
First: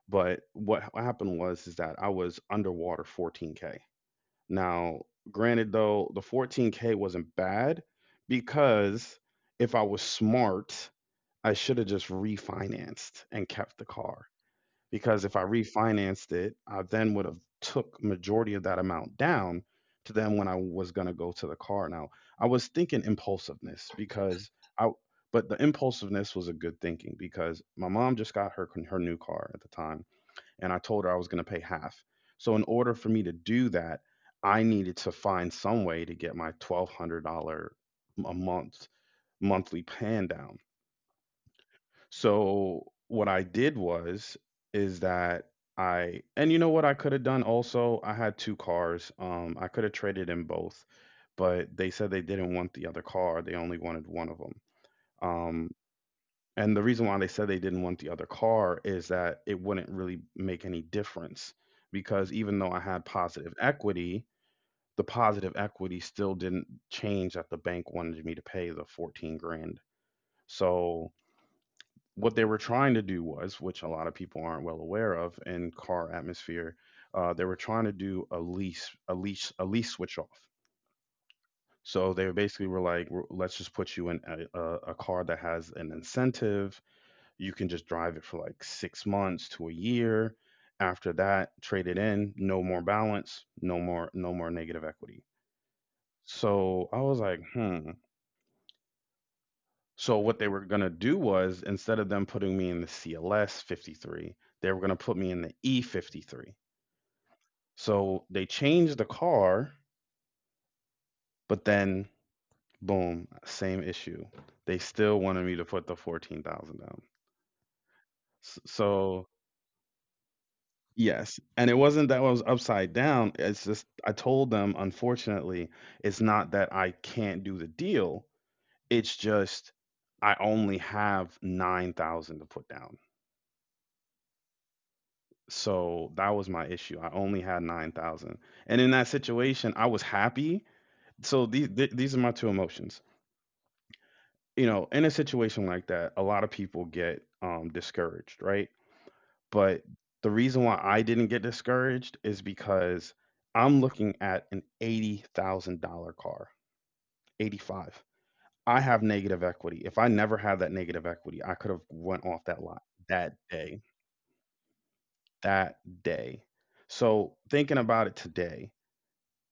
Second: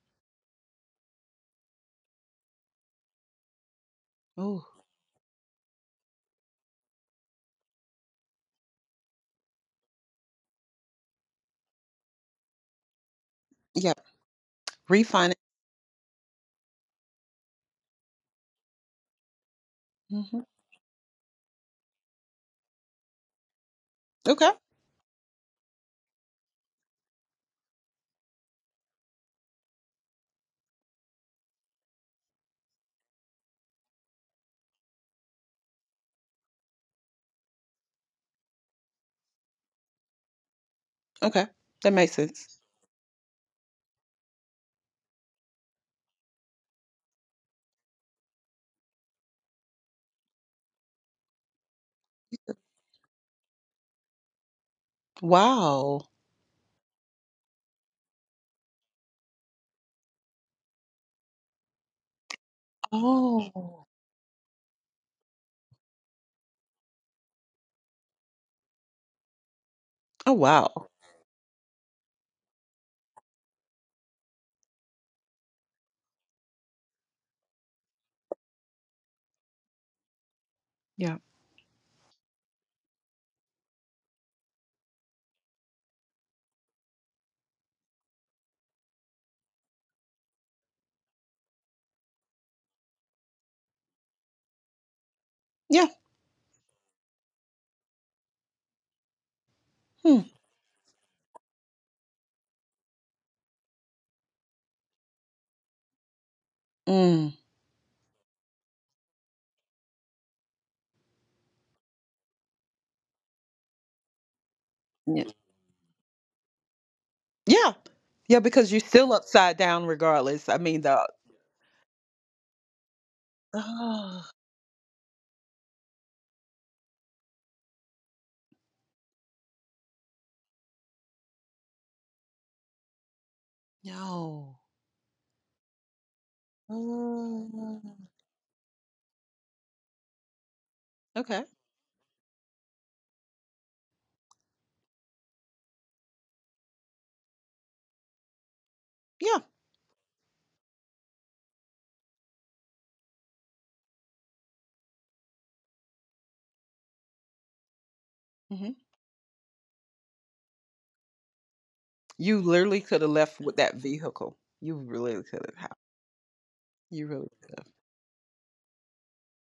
S1: But what happened was is that I was underwater 14K.
S2: Oh.
S1: Now, granted though, the 14K wasn't bad because if I was smart, I should have just refinanced and kept the
S2: Yeah.
S1: car. Because
S2: Refinance.
S1: if I refinanced it, I then would have took majority of that amount down to them
S2: Hmm.
S1: when I was going to go to the car. Now, I was thinking impulsiveness because
S2: Okay.
S1: I but the impulsiveness was a good thinking because my mom just got her new car at the time and I told her I was going to pay half. So in order for me to do that, I needed to find some way to get my $1200 a month monthly pan down.
S2: Okay. That makes sense.
S1: So what I did was is that I and you know what I could have done, also I had two cars. I could have traded in both, but they said they didn't want the other car. They only wanted one of them. Um
S2: Wow.
S1: and the reason why they said they didn't want the other car is that it wouldn't really make any difference because even though I had positive
S2: Oh.
S1: equity, the positive equity still didn't change that the bank wanted me to pay the 14 grand.
S2: Oh wow.
S1: So what they were trying to do was, which a lot of people aren't well aware of in car atmosphere, they were trying to do a lease switch off.
S2: Yeah.
S1: So they basically were like, Let's just put you in a car that has an incentive. You can just drive it for like 6 months to a year. After that, trade it in, no more balance, no more negative equity."
S2: Yeah.
S1: So I was like, hmm. So
S2: Hmm.
S1: what they were gonna do was instead of them putting me in the CLS 53, they were gonna put me in the E53.
S2: Mm.
S1: So they changed the car, but then boom, same issue. They still wanted me to put the 14,000 down.
S2: Yeah. Yeah,
S1: S-
S2: because you're still
S1: So
S2: upside down regardless. I mean, the.
S1: yes, and it wasn't that I was upside down, it's just I
S2: Oh,
S1: told them, "Unfortunately, it's not that I can't do the deal, it's just I only have 9,000 to put down."
S2: no.
S1: So, that was my issue, I only had
S2: Mm,
S1: 9,000, and in that situation, I was happy,
S2: okay.
S1: so these are my 2 emotions. You know, in a situation like that, a lot of people get, discouraged, right?
S2: Yeah.
S1: But the reason why I didn't get discouraged is because I'm looking at an $80,000 car, 85.
S2: Hmm.
S1: I have negative equity. If I never had that negative equity, I could have went
S2: You
S1: off that lot
S2: literally could have
S1: that
S2: left with that
S1: day,
S2: vehicle. You really could
S1: that
S2: have.
S1: day.
S2: You really
S1: So
S2: could have.
S1: thinking about it today,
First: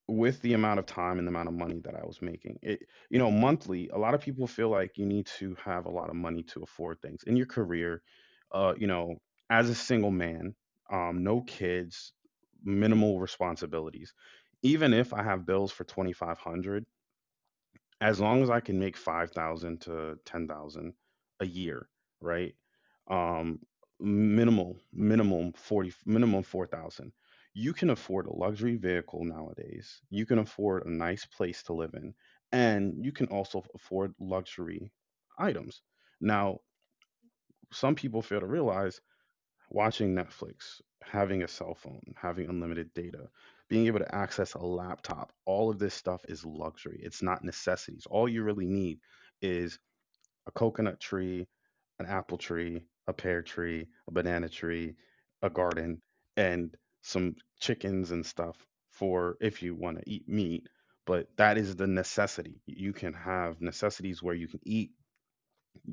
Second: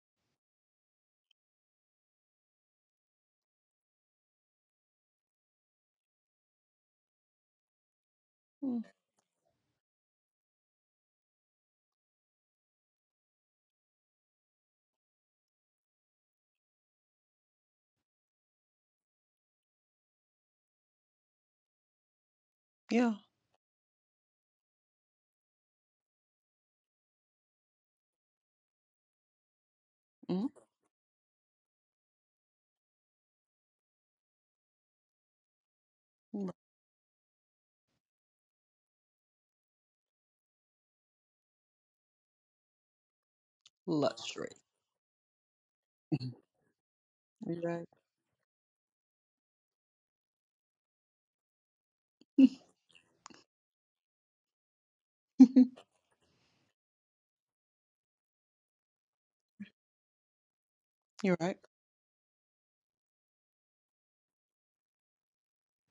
S1: with the amount of time and the amount of money that I was making, it you know monthly, a lot of people feel like you need to have a lot of money to afford things in your career. Uh,
S2: Mm,
S1: you know, as a single man, no kids, minimal responsibilities. Even if I have bills for 2,500, as long as I can make 5,000 to 10,000 a year, right?
S2: yeah.
S1: Um, minimal, minimum 4,000. You can afford a luxury vehicle nowadays. You can afford a nice place to live in, and you can also afford luxury items.
S2: Mm-hmm.
S1: Now, some people fail to realize watching Netflix, having a cell phone, having unlimited data, being able to
S2: Luxury.
S1: access a laptop, all of this stuff is
S2: Mhm.
S1: luxury. It's not
S2: You're right.
S1: necessities. All you really need is a coconut tree, an apple tree, a pear tree, a banana tree, a
S2: (laughs)
S1: garden, and some chickens and stuff for if you want to eat meat. But
S2: You're right.
S1: that is the necessity. You can have necessities where you can eat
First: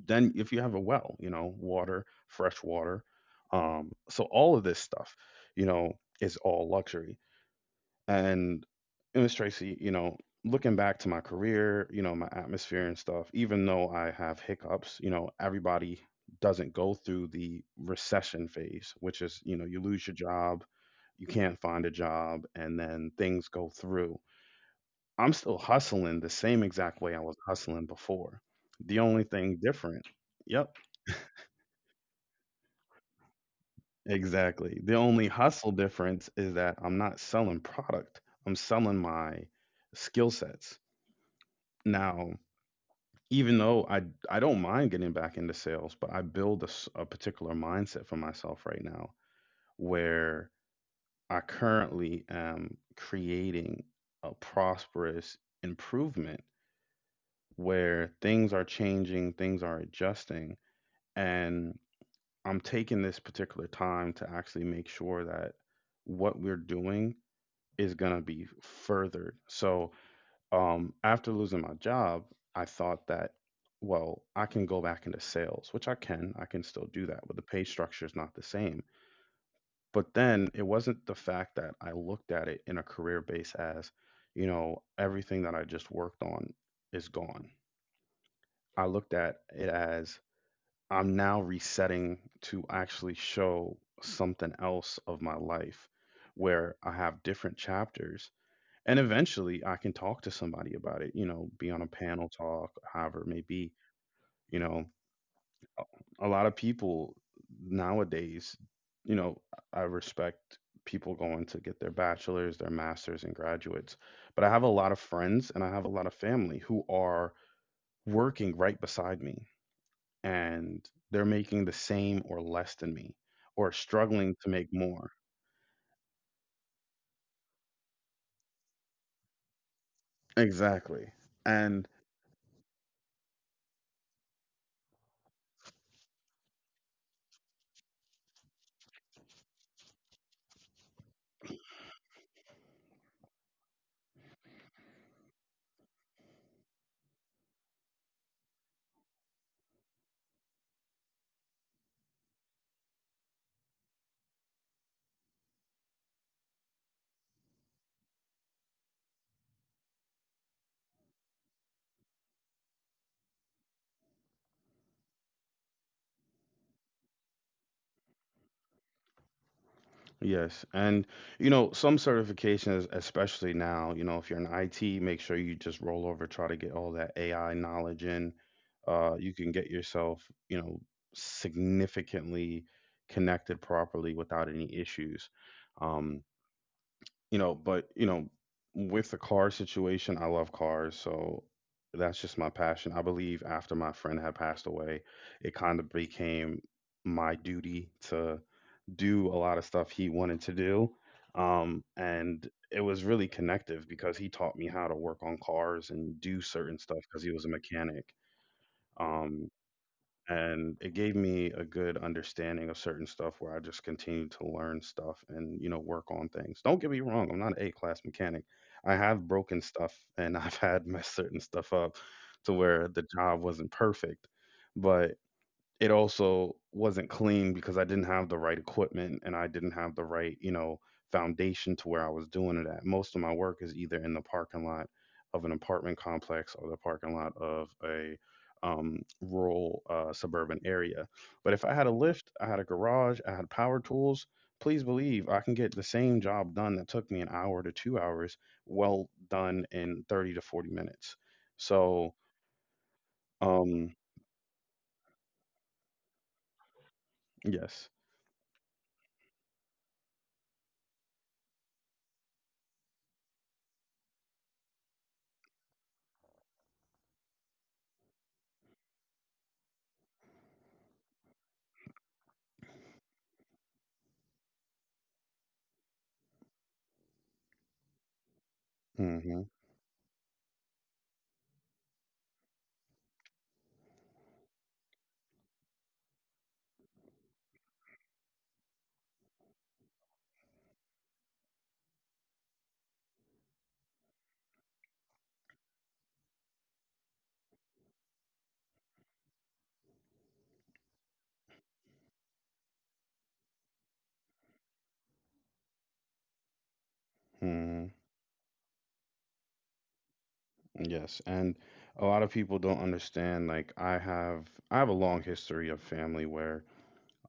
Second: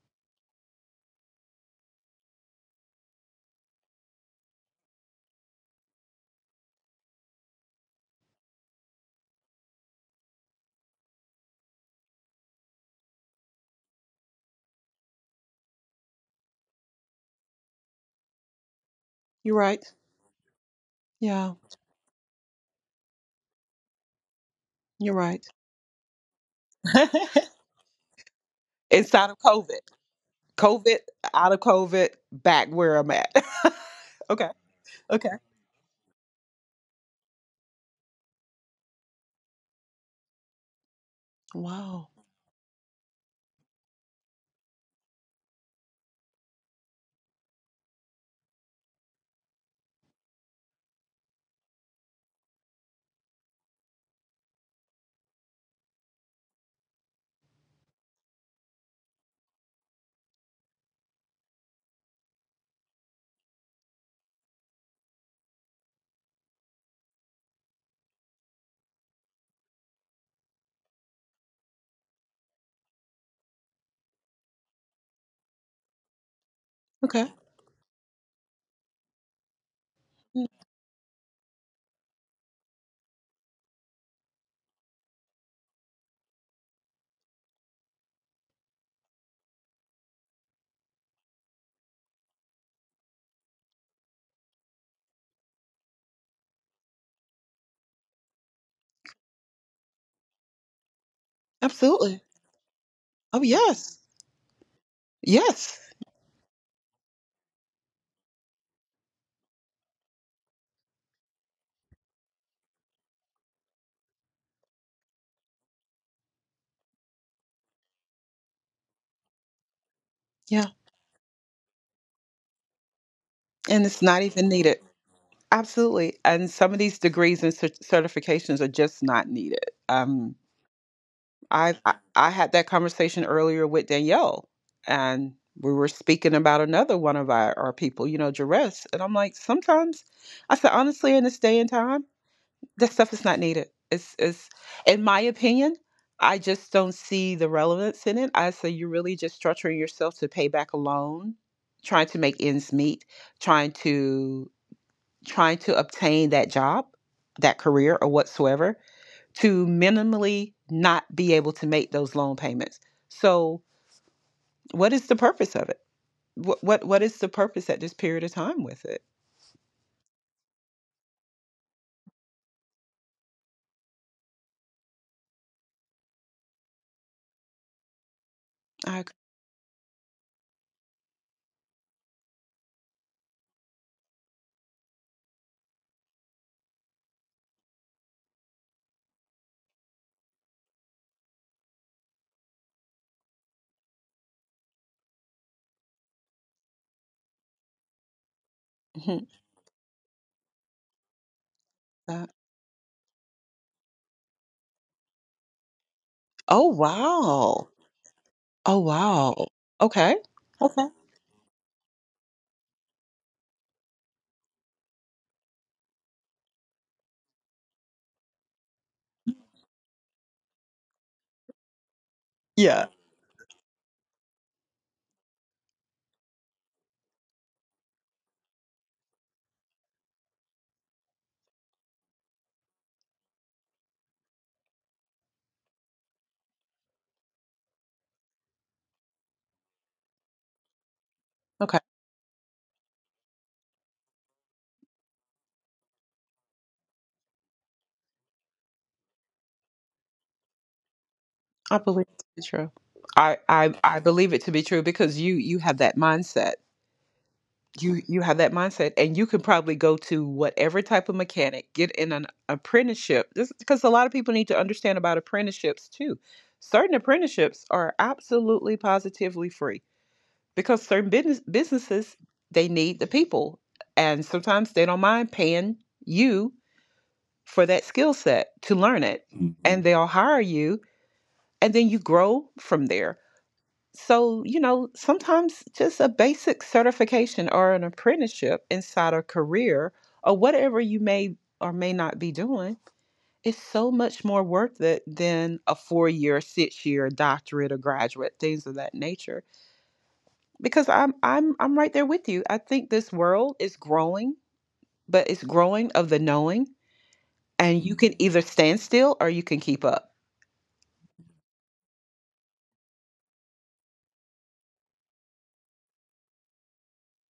S1: then if you have a well, you know, water, fresh water. So all of this stuff, you know, is all luxury. And and Miss Tracy, you know, looking back to my career, you know, my atmosphere and stuff, even though I have hiccups, you know, everybody doesn't go through the recession phase, which is,
S2: You're
S1: you know, you
S2: right.
S1: lose your job, you
S2: Yeah,
S1: can't find a job, and then things go through.
S2: you're
S1: I'm
S2: right.
S1: still hustling the same exact way I was
S2: (laughs)
S1: hustling before. The only
S2: Inside of
S1: thing
S2: COVID.
S1: different, yep,
S2: COVID, out of COVID, back where I'm at. (laughs) Okay.
S1: exactly. The only
S2: Okay.
S1: hustle difference is that I'm not selling product. I'm selling my skill sets.
S2: Wow.
S1: Now, even though I don't mind getting back into sales, but I build a, a particular mindset for myself right now where I currently am creating a prosperous improvement where things are changing, things are adjusting, and I'm taking this particular time to actually make sure that what we're doing is going to be furthered. So, after losing my job, I thought that, well, I can go back into sales, which I can. I can still do that,
S2: Okay.
S1: but the pay structure is not the same. But then it wasn't the fact that I looked at it in a career base as, you know, everything that I just worked on is gone. I looked at it as I'm now resetting to actually show something else of my life where I have different chapters and eventually I can talk to somebody about it, you know, be on a
S2: Absolutely.
S1: panel talk, however it
S2: Oh,
S1: may be.
S2: yes.
S1: You know,
S2: Yes.
S1: a lot of people nowadays, you know, I respect people going to get their bachelor's, their master's, and graduates. But I have a lot of friends and I have a lot of family who are working right beside me
S2: Yeah.
S1: and they're making the same or less than me or
S2: And it's not
S1: struggling to
S2: even
S1: make
S2: needed.
S1: more.
S2: Absolutely. And some of these degrees and certifications are just not needed. Um,
S1: Exactly. And
S2: I had that conversation earlier with Danielle, and we were speaking about another one of our people, you know, Jerez. And I'm like, sometimes, I said, honestly, in this day and time, that stuff is not needed. It's in my opinion, I just don't see the relevance in it. I say you're really just structuring yourself to pay back a loan, trying to make ends meet, trying to trying to obtain that job, that career or whatsoever, to minimally not be able to make those loan payments. So what is the purpose of it? What is the purpose at this period of time with it?
S1: yes. And, you know, some certifications, especially now, you know, if you're in IT, make sure you just roll over, try to get all that AI knowledge in.
S2: I.
S1: You can get yourself, you know, significantly connected properly without any issues. Um, you know, but, you know, with the car situation, I love cars. So that's just my passion. I believe after my friend had passed away, it kind of became my duty
S2: Mhm.
S1: do a lot of stuff he wanted to do.
S2: Uh,
S1: And it was really connective because he taught me how to work on cars and do
S2: oh
S1: certain stuff because he was a
S2: wow.
S1: mechanic.
S2: Oh wow.
S1: Um,
S2: Okay.
S1: and
S2: Okay.
S1: it gave me a good understanding of certain stuff where I just continued to learn stuff and, you know, work on things. Don't get me wrong, I'm not an A class mechanic. I have broken stuff and (laughs) I've had messed certain stuff up to
S2: Yeah.
S1: where the job wasn't perfect. But it also wasn't clean because I didn't have the right equipment and I didn't have the right, you know, foundation to where I was doing it at. Most of my work is either in the parking lot of an apartment complex or the parking lot of a rural suburban area. But if
S2: Okay.
S1: I had a lift, I had a garage, I had power tools, please believe I can get the same job done that took me an hour to 2 hours well done in 30 to 40 minutes.
S2: I believe it
S1: So,
S2: to be true. I
S1: um,
S2: believe it to be true because you have that mindset.
S1: yes.
S2: You have that mindset, and you can probably go to whatever type of mechanic, get in an apprenticeship. This because a lot of people need to understand about apprenticeships too. Certain apprenticeships are absolutely positively free because certain businesses, they need the people, and sometimes they don't mind paying you for that skill set to learn it,
S1: Hmm.
S2: mhm, and they'll hire you and then you grow from there. So, you know, sometimes just a basic certification or an apprenticeship inside a career or whatever you may or may not be doing is so much more worth it than a four-year, six-year doctorate or graduate, things of that nature. Because I'm right there with you. I think this world is growing, but it's growing of the knowing, and you can either stand still or you can keep up.
S1: Yes, and a lot of people don't understand. Like I have a long history of family where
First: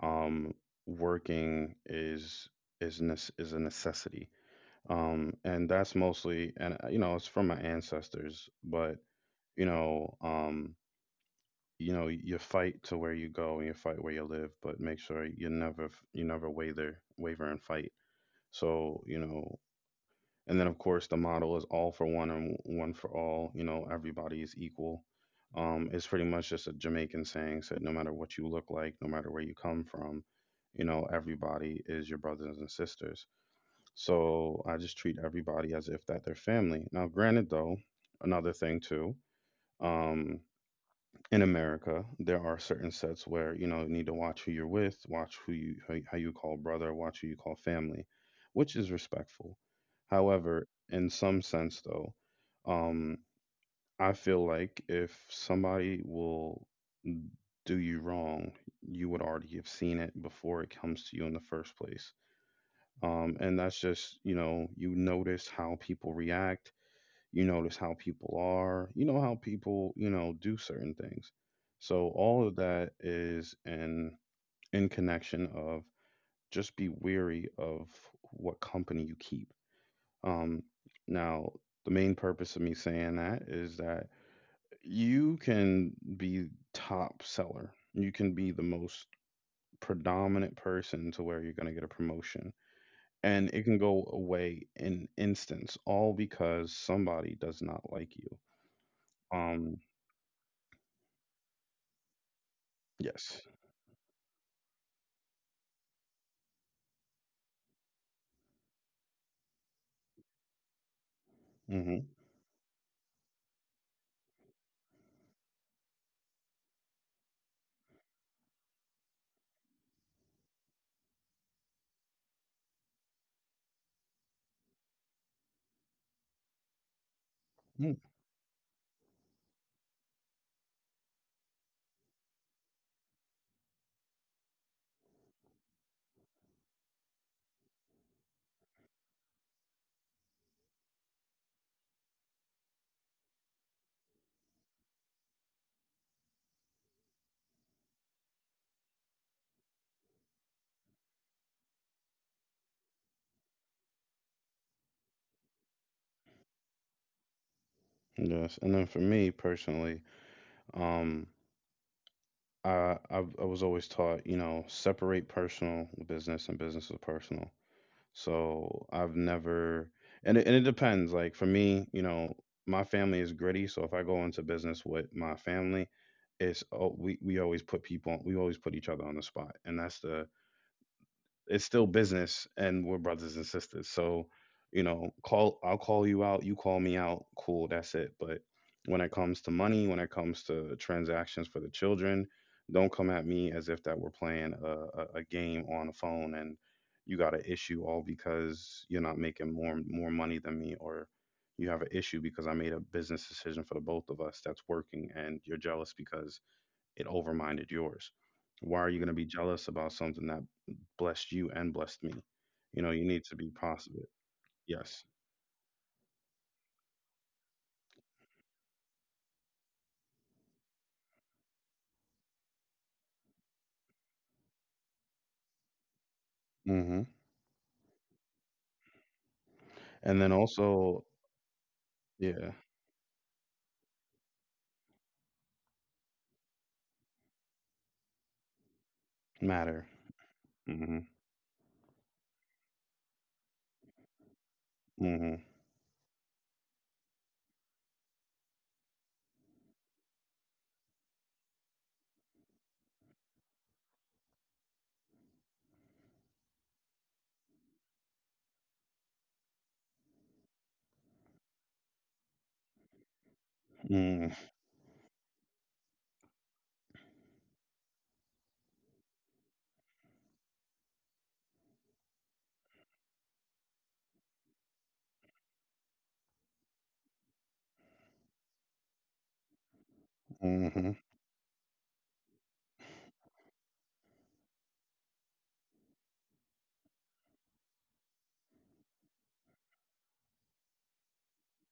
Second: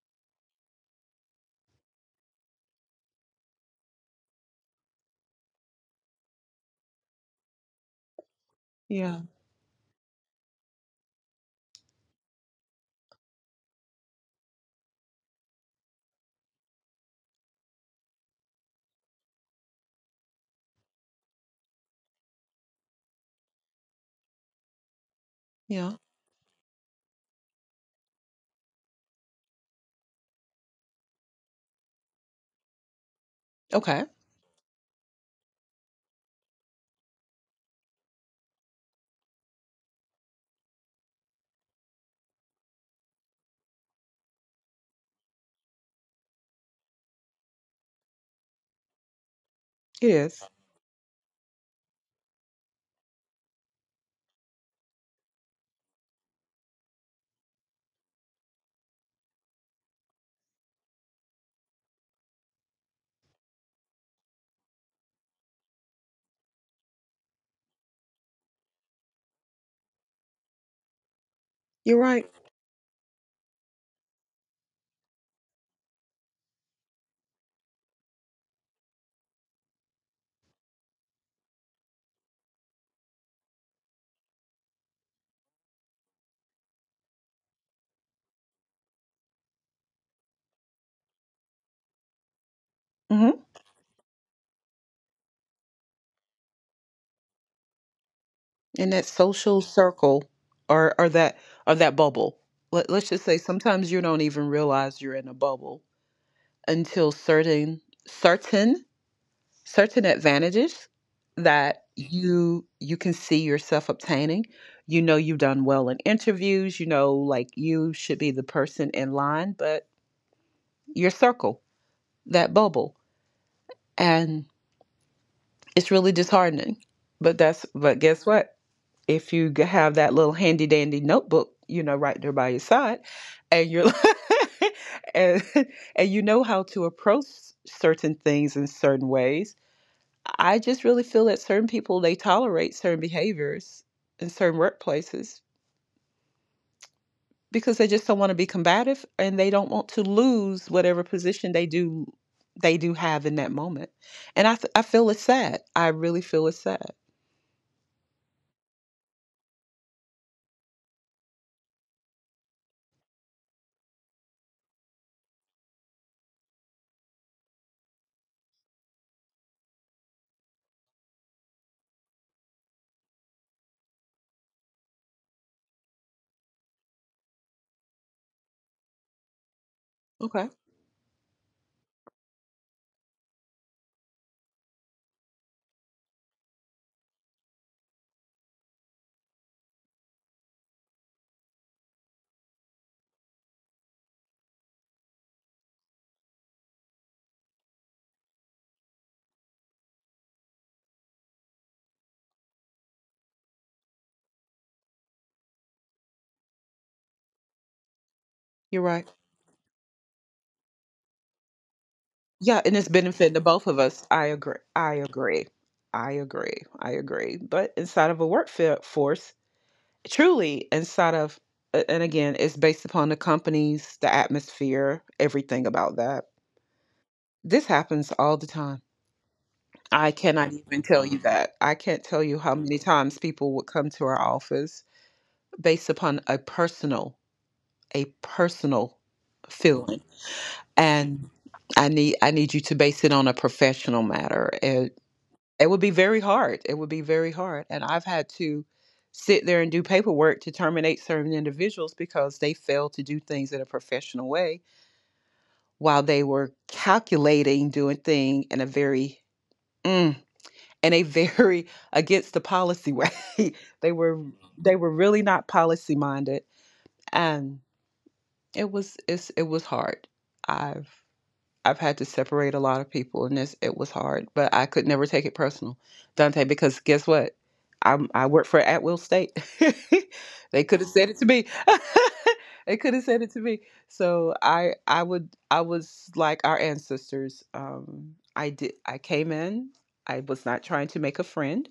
S1: um working is is a necessity. And that's mostly. And you know, it's from my ancestors, but
S2: Yeah.
S1: you know, you know, you fight to where you go and you fight where you live, but make sure you never f- you never waver and fight. So, you know, and then, of course, the model is all for one and one for all. You know, everybody is equal.
S2: Yeah.
S1: It's pretty much just a Jamaican saying, said no matter what you look like, no matter where you come from, you know, everybody is your brothers and sisters.
S2: Okay.
S1: So I just treat everybody as if that they're family. Now, granted, though, another thing too, um, in America, there are certain sets where you know you need to watch who you're with, watch who you how, how you call brother, watch who you call family, which is respectful.
S2: It is.
S1: However, in some sense though, um, I feel like if somebody will do you wrong, you would already have seen it before it comes to you in the first place. And that's just, you know, you notice how people react, you notice how people are. You know how people, you know, do certain things.
S2: You're
S1: So
S2: right.
S1: all of that is in connection of just be weary of what company you keep. Um, Now, the main purpose of me saying that is that you can be top seller. You can be the most predominant person to where you're going to get a promotion.
S2: Hmm.
S1: And it can go away in instance, all because somebody does not like you.
S2: In that social
S1: Um,
S2: circle, or or that bubble. Let, let's just say
S1: Yes.
S2: sometimes you don't even realize you're in a bubble until certain certain advantages that
S1: Mm-hmm.
S2: you can see yourself obtaining. You know you've done well in interviews, you know like you should be the person in line, but your circle, that bubble, and it's really disheartening. But that's,
S1: Mm.
S2: but guess what? If you have that little handy dandy notebook, you know, right there by your side, and you're (laughs) and and you know how to approach certain things in certain ways. I just really feel that certain people they tolerate certain behaviors in certain workplaces because they just don't want to be combative and they don't want to lose whatever position they do have in that moment. And I feel it's sad. I really feel it's sad.
S1: Yes. And then for me personally, um, I was always taught, you know, separate personal business and business is personal. So I've never, and it depends. Like for me, you know, my family is gritty. So if I go into business with my family, it's, oh, we always put people, we always put each other on the spot, and that's the,
S2: Okay,
S1: it's still business and we're brothers and sisters. So, you know, call I'll call you out, you call me out, cool, that's it. But when it comes to money, when it comes to transactions for the children, don't come at me as if that we're playing a game on a phone and you got an issue all because you're not making more money than me, or you have an issue because I made a business decision for the both of us that's working and you're jealous because it overminded yours.
S2: you're
S1: Why are you
S2: right.
S1: going to be jealous about something that blessed you and blessed me?
S2: Yeah, and
S1: You
S2: it's
S1: know, you need
S2: benefiting
S1: to
S2: the
S1: be
S2: both of us.
S1: positive.
S2: I agree. I
S1: Yes.
S2: agree. I agree. I agree. But inside of a workforce, truly inside of, and again, it's based upon the companies, the atmosphere, everything about that.
S1: Hmm.
S2: This happens all the time. I
S1: And then
S2: cannot even tell
S1: also,
S2: you that. I can't tell you how
S1: yeah,
S2: many times people would come to our office based upon a personal
S1: matter.
S2: feeling.
S1: Hmm.
S2: And I need you to base it on a professional matter.
S1: Hmm.
S2: It would be very hard. It would be very hard. And I've had to sit there and do paperwork to terminate certain individuals because they failed to do things in a professional way while they were calculating doing thing in a very, mm, in a very (laughs) against the policy way. (laughs) They were,
S1: Hmm.
S2: they were really not policy minded, and it was hard. I've. I've had to separate a lot of people, and this it was hard, but I could never take it personal, Dante, because guess what? I work for At Will State. (laughs) They could have
S1: Hmm.
S2: said it to me. (laughs) They could have said it to me. So I was like our ancestors. I came in. I was not trying to make a friend.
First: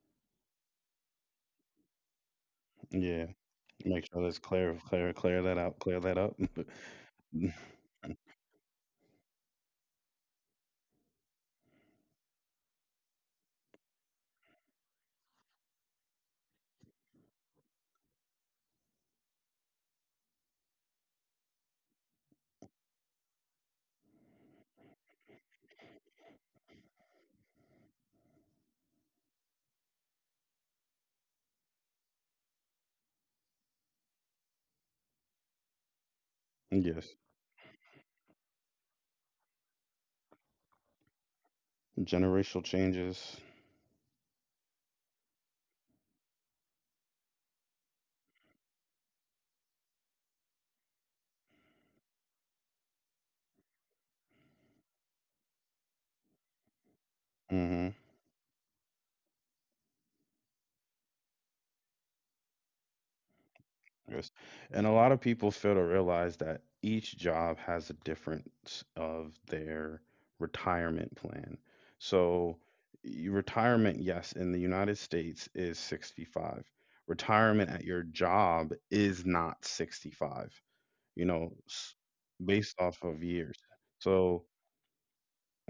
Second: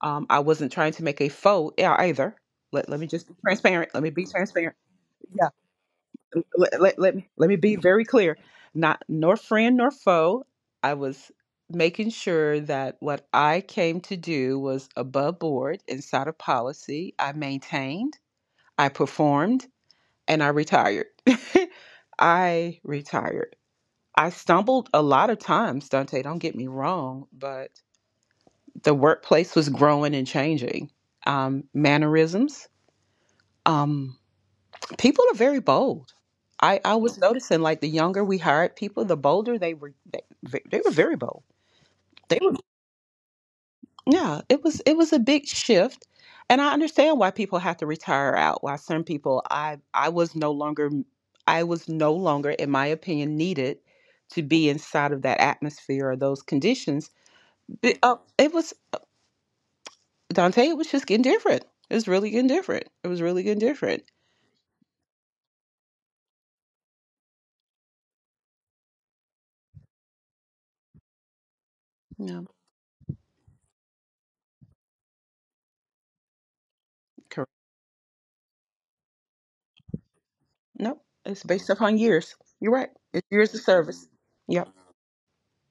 S2: I wasn't trying to make a foe, yeah, either. Let let me
S1: Yeah.
S2: just be transparent. Let
S1: Make
S2: me
S1: sure
S2: be
S1: that's clear,
S2: transparent.
S1: clear, clear
S2: Yeah.
S1: that out, clear that up.
S2: Let me be very clear, not nor friend nor foe. I was making sure that what I came to do was above board inside of policy. I maintained, I performed, and I retired. (laughs) I retired. I stumbled a lot of times, Dante, don't get me wrong, but the workplace was growing and changing. Um, mannerisms, um, people are very bold.
S1: (laughs)
S2: I
S1: Yes.
S2: was noticing like the younger we hired people, the bolder they were. They were very bold. They were,
S1: Generational changes.
S2: yeah. It was a big shift, and I understand why people have to retire out. Why some people I was no longer. I was no longer, in my opinion, needed to be inside of that atmosphere or those conditions.
S1: Hmm.
S2: But, it was Dante. It was just getting different. It was really getting different. It was really getting different.
S1: Yes. And a lot of people fail to realize that each job has a difference of their retirement plan.
S2: No,
S1: So, retirement, yes, in the United States is 65.
S2: correct.
S1: Retirement at your job is not 65,
S2: No,
S1: you
S2: it's
S1: know,
S2: based upon years. You're
S1: based
S2: right.
S1: off of
S2: It's years
S1: years.
S2: of service.
S1: So,
S2: Yep,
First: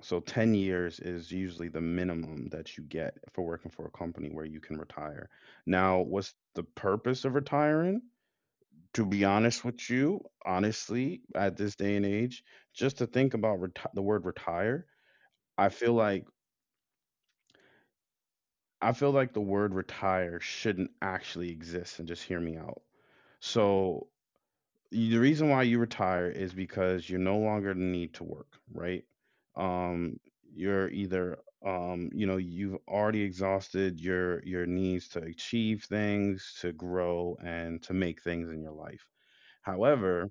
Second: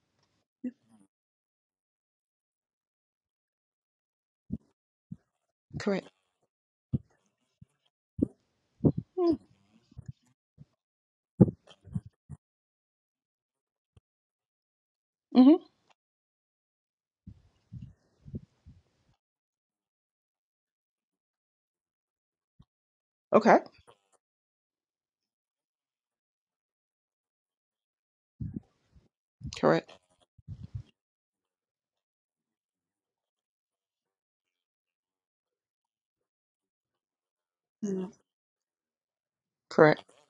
S1: so 10 years is usually the minimum that you get for working for a company where you can retire. Now,
S2: correct.
S1: what's the purpose of retiring? To be honest with you, honestly, at this day and age, just to think about the word retire,
S2: Hmm
S1: I feel like, I feel like the word retire shouldn't actually exist. And just hear me out.
S2: Okay.
S1: So the reason why you retire is because you no longer need to work, right?
S2: Correct.
S1: Um, you're either you know, you've already exhausted your needs to achieve things, to grow, and to
S2: Mhm.
S1: make things in your life.
S2: Correct.
S1: However,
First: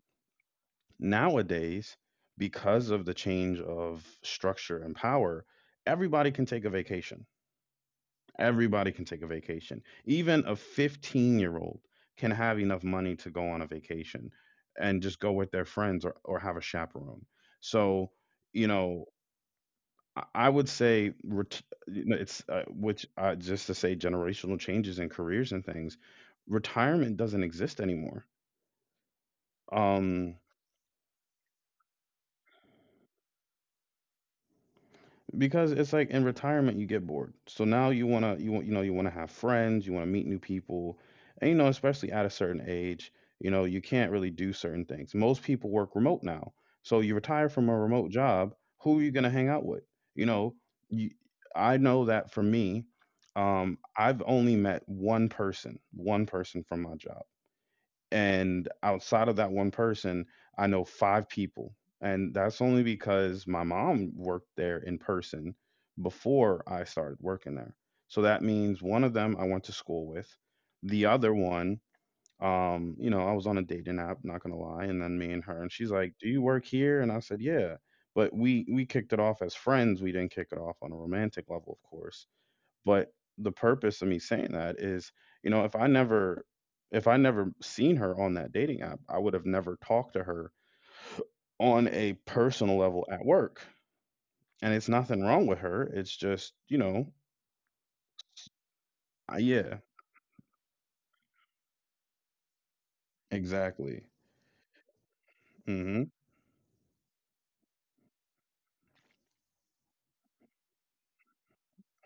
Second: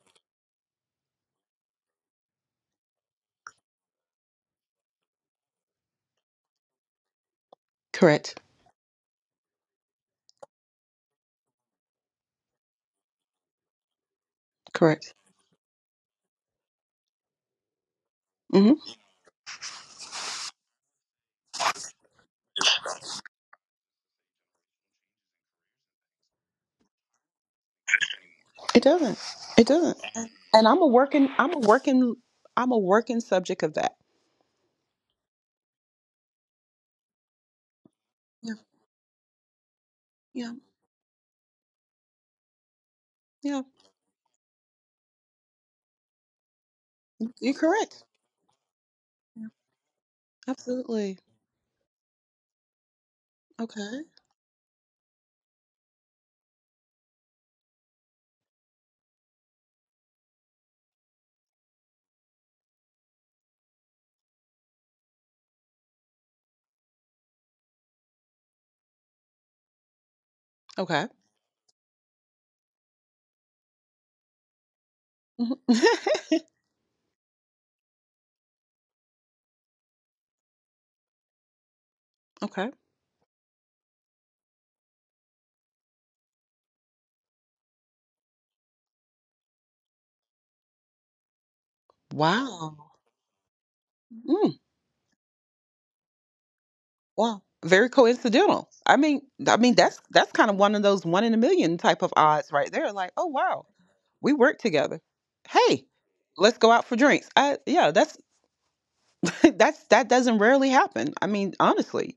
S1: nowadays, because of the change of structure and power, everybody can take a vacation.
S2: Correct.
S1: Everybody can take a vacation. Even a 15-year-old year old can have enough money to go on a vacation and
S2: Correct.
S1: just go with their friends, or have a chaperone. So, you
S2: Hmm
S1: know, I would say you know, it's which just to say generational changes in careers and things. Retirement doesn't exist anymore.
S2: It doesn't. It doesn't. And
S1: Um,
S2: And I'm a working. I'm a working. I'm a working subject of that.
S1: Because it's like in retirement you get bored. So now you wanna, you
S2: Yeah.
S1: want, you know, you wanna have friends, you wanna meet new
S2: Yeah.
S1: people, and you know, especially at a certain age, you
S2: Yeah.
S1: know, you can't really do certain things. Most people work remote now, so you retire
S2: You're
S1: from a
S2: correct.
S1: remote job. Who are you gonna
S2: Yeah.
S1: hang out with? You know, you,
S2: Absolutely.
S1: I know that for me,
S2: Okay.
S1: I've only met one person from my job. And outside of that one person, I know 5 people. And that's only because my mom worked there in person before I started working there. So that means one of them I went to school with.
S2: Okay.
S1: The other one, you know, I was on a dating app, not gonna lie, and then me and
S2: hmm
S1: her, and she's like, "Do
S2: (laughs)
S1: you work here?" And I said, "Yeah." But we kicked it off as friends. We didn't kick it off on a romantic level, of course.
S2: Okay.
S1: But the purpose of me saying that is, you know, if I never seen her on that dating app, I would have never talked to her on a personal
S2: Wow.
S1: level at work.
S2: Mm,
S1: And it's nothing wrong with her. It's just, you know,
S2: wow. Very coincidental.
S1: I,
S2: I mean
S1: yeah,
S2: that's kind of one of those one in a million type of odds right there. Like, oh wow,
S1: exactly.
S2: we work together. Hey,
S1: Hmm.
S2: let's go out for drinks. I, yeah, that's (laughs) that's that doesn't rarely happen. I mean, honestly,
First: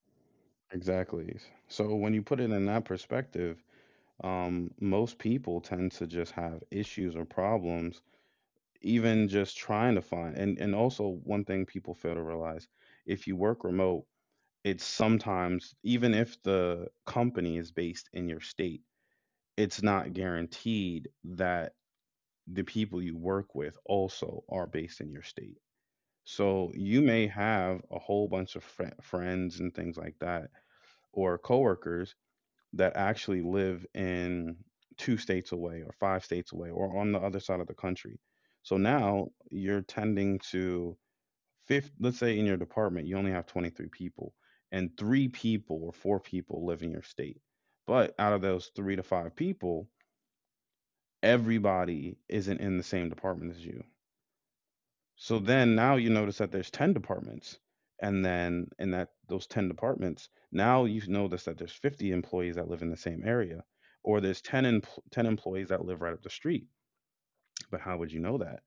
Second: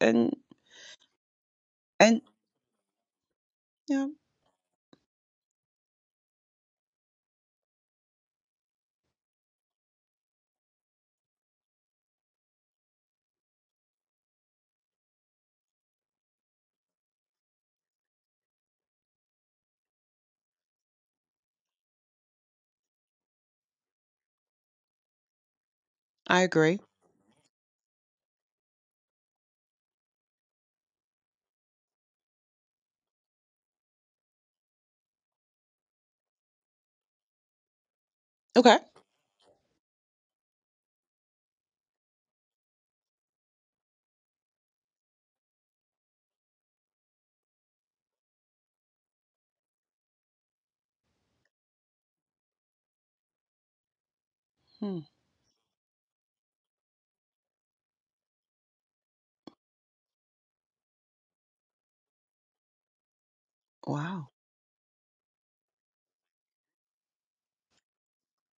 S2: and
S1: Exactly. So when
S2: and
S1: you put it in that perspective,
S2: yeah,
S1: most people tend to just have issues or problems, even just trying to find. And also one thing people fail to realize, if you work remote, it's sometimes even if the company is based in your state, it's not guaranteed that the people you work with also are based in your state,
S2: I
S1: so
S2: agree.
S1: you may have a whole bunch of friends and things like that, or coworkers that actually live in two states away or 5 states away or on the other side of the country. So
S2: Okay.
S1: now you're tending to fifth, let's say in your department you only have 23 people, and 3 people or 4 people live in your state, but out of those 3 to 5 people, everybody isn't in the same department as you.
S2: Hmm.
S1: So then now you notice that there's 10 departments, and then in that those 10 departments, now you notice that there's 50 employees that live in the same area, or
S2: Wow.
S1: there's 10 empl 10 employees that live right up the street, but how would you know that?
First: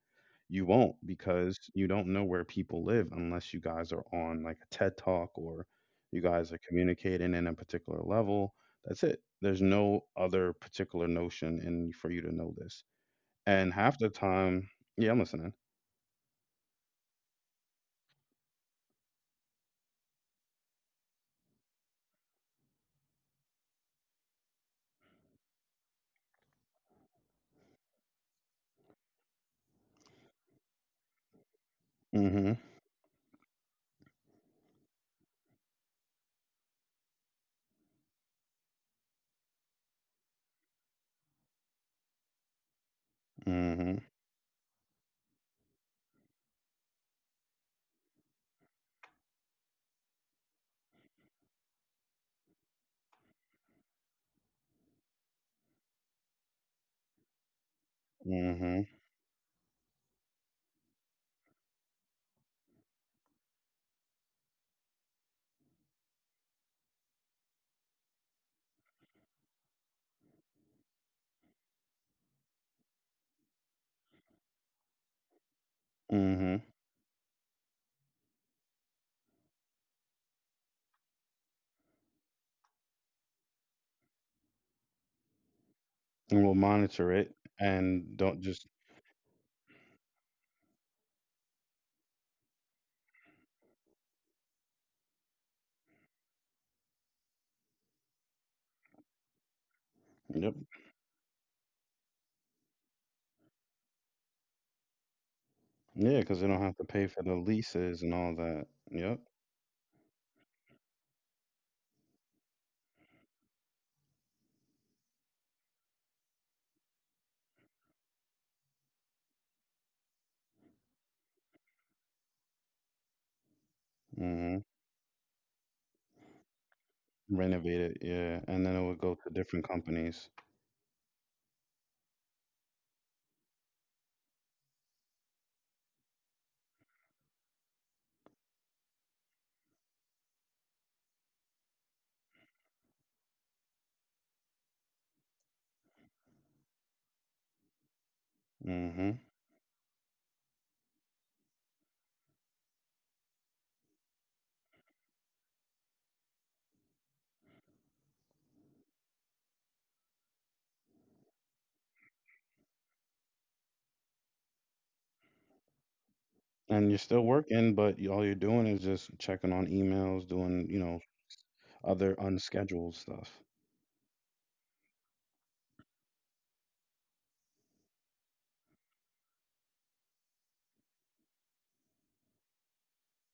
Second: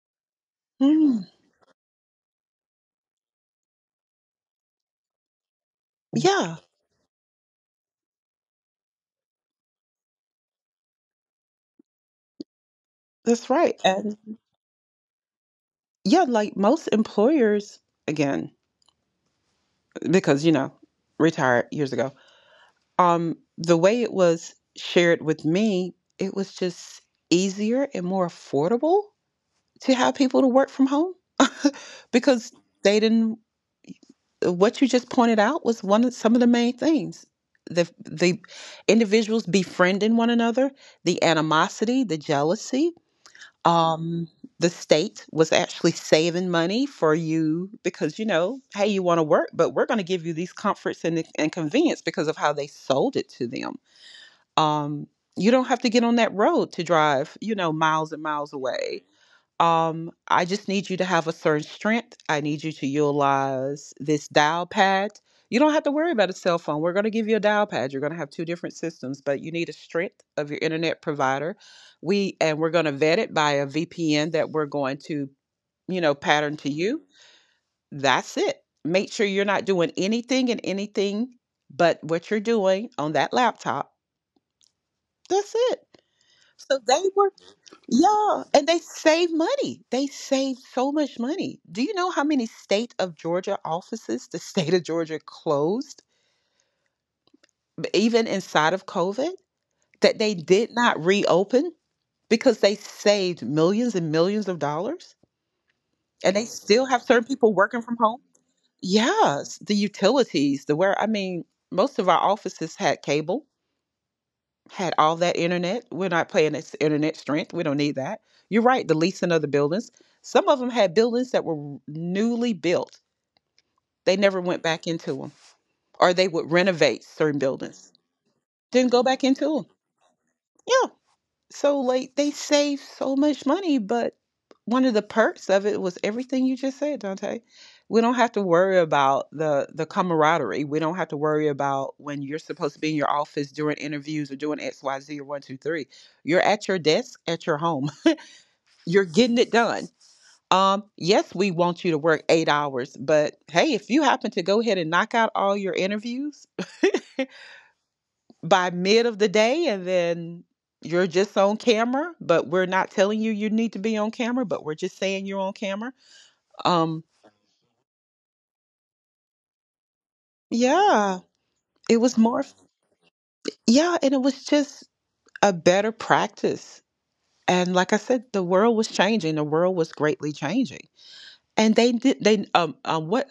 S1: You won't,
S2: Hmm.
S1: because you don't know where people live unless you guys are on like a TED Talk or you guys
S2: Yeah,
S1: are communicating in a particular level. That's it. There's no other particular notion in for you to know this.
S2: that's
S1: And
S2: right.
S1: half the
S2: And
S1: time, yeah, I'm listening.
S2: yeah, like most employers, again, because retired years ago. The way it was shared with me, it was just easier and more affordable to have people to work from home (laughs)
S1: Mm-hmm.
S2: because they didn't. What you just pointed out was one of some of the main things, the individuals befriending one another, the animosity, the jealousy,
S1: Mm-hmm.
S2: um the state was actually saving money for you because, hey, you want to work, but we're going to give you these comforts and convenience because of how they sold it to them. um you don't have to get on that road to drive, miles and miles
S1: Mm-hmm.
S2: away. I just need you to have a certain strength. I need you to utilize this dial pad. You don't have to worry about a cell phone. We're going to give you a dial pad. You're going to have two different systems, but you need a strength of your internet provider. We're going to vet it by a VPN that we're going to, pattern
S1: Mm-hmm.
S2: to you. That's it. Make sure you're not doing anything and anything but what you're doing on that laptop. That's it.
S1: And we'll
S2: So they
S1: monitor
S2: were,
S1: it and don't
S2: yeah,
S1: just.
S2: and they save money. They save so much money. Do you know how many state of Georgia offices the (laughs) state of Georgia closed, even inside of COVID, that they
S1: Yep.
S2: did not reopen because they saved millions and millions of dollars?
S1: Yeah,
S2: And
S1: because
S2: they
S1: they don't have
S2: still
S1: to
S2: have
S1: pay
S2: certain
S1: for the
S2: people working from
S1: leases and
S2: home?
S1: all that. Yep.
S2: Yes, the utilities, the where, I mean, most of our offices had cable, had all that internet. We're not playing this internet strength. We don't need that. You're right. The leasing of the buildings. Some of them had buildings that were newly built. They never went
S1: Mm-hmm.
S2: back into them, or they would renovate certain
S1: Renovate
S2: buildings,
S1: it, yeah. And then it
S2: didn't
S1: would
S2: go
S1: go
S2: back
S1: to
S2: into them.
S1: different companies.
S2: Yeah. So like they saved so much money, but one of the perks of it was everything you just said, Dante. We don't have to worry about the camaraderie. We don't have to worry about when you're supposed to be in your office doing interviews or doing X, Y, Z or one, two, three. You're at your desk at your home. (laughs) You're
S1: Hmm.
S2: getting it done. Yes, we want you to work 8 hours, but hey, if you happen to go ahead and knock out all your interviews by mid of the day, and then you're just on camera, but we're not telling you you need to be on camera, but we're just saying you're on camera.
S1: And you're
S2: um
S1: still working, but all you're doing is just checking on emails, doing, you know,
S2: yeah, it
S1: other
S2: was more,
S1: unscheduled stuff.
S2: yeah, and it was just a better practice. And like I said, the world was changing, the world was greatly changing. And they did, they, what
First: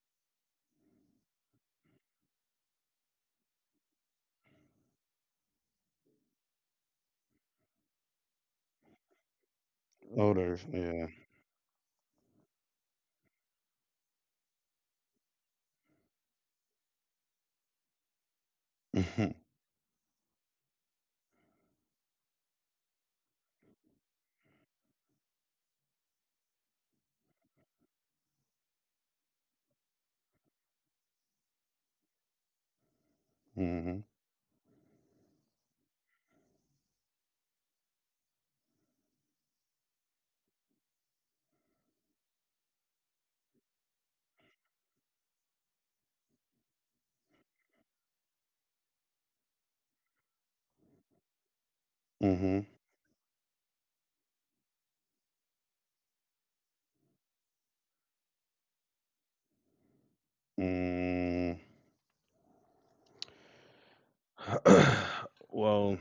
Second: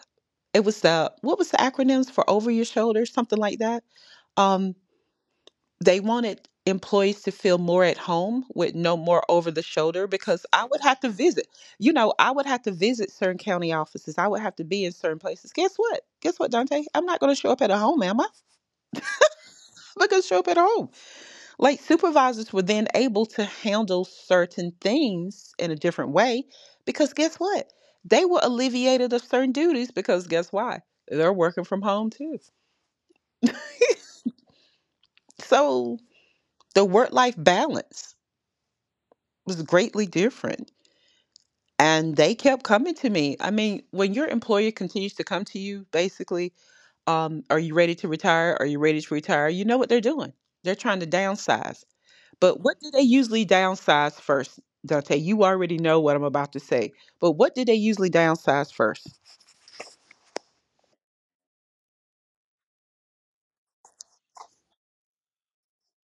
S2: it was, the what was the acronyms for over your shoulder, something like that, um. they wanted employees to feel more at home with no more over the shoulder, because
S1: Odor,
S2: I would have
S1: yeah.
S2: to visit. You know, I would have to visit certain county offices. I would have to be in certain places. Guess what? Guess what, Dante? I'm not going to show up at a home, am I? I'm
S1: (laughs)
S2: not going to show up at home. Like supervisors were then able to handle certain things in a different way, because guess what? They were alleviated of certain duties because guess why? They're working from home too.
S1: Mm-hmm.
S2: So the work life balance was greatly different, and they kept coming to me. I mean, when your employer continues to come to you, basically, are you ready to retire? Are you ready to retire? You know what they're doing. They're trying to downsize. But
S1: Mm-hmm.
S2: what do they usually downsize first, Dante? You already know what I'm about to say. But what do they usually downsize first?
S1: Mm. (clears throat) Well,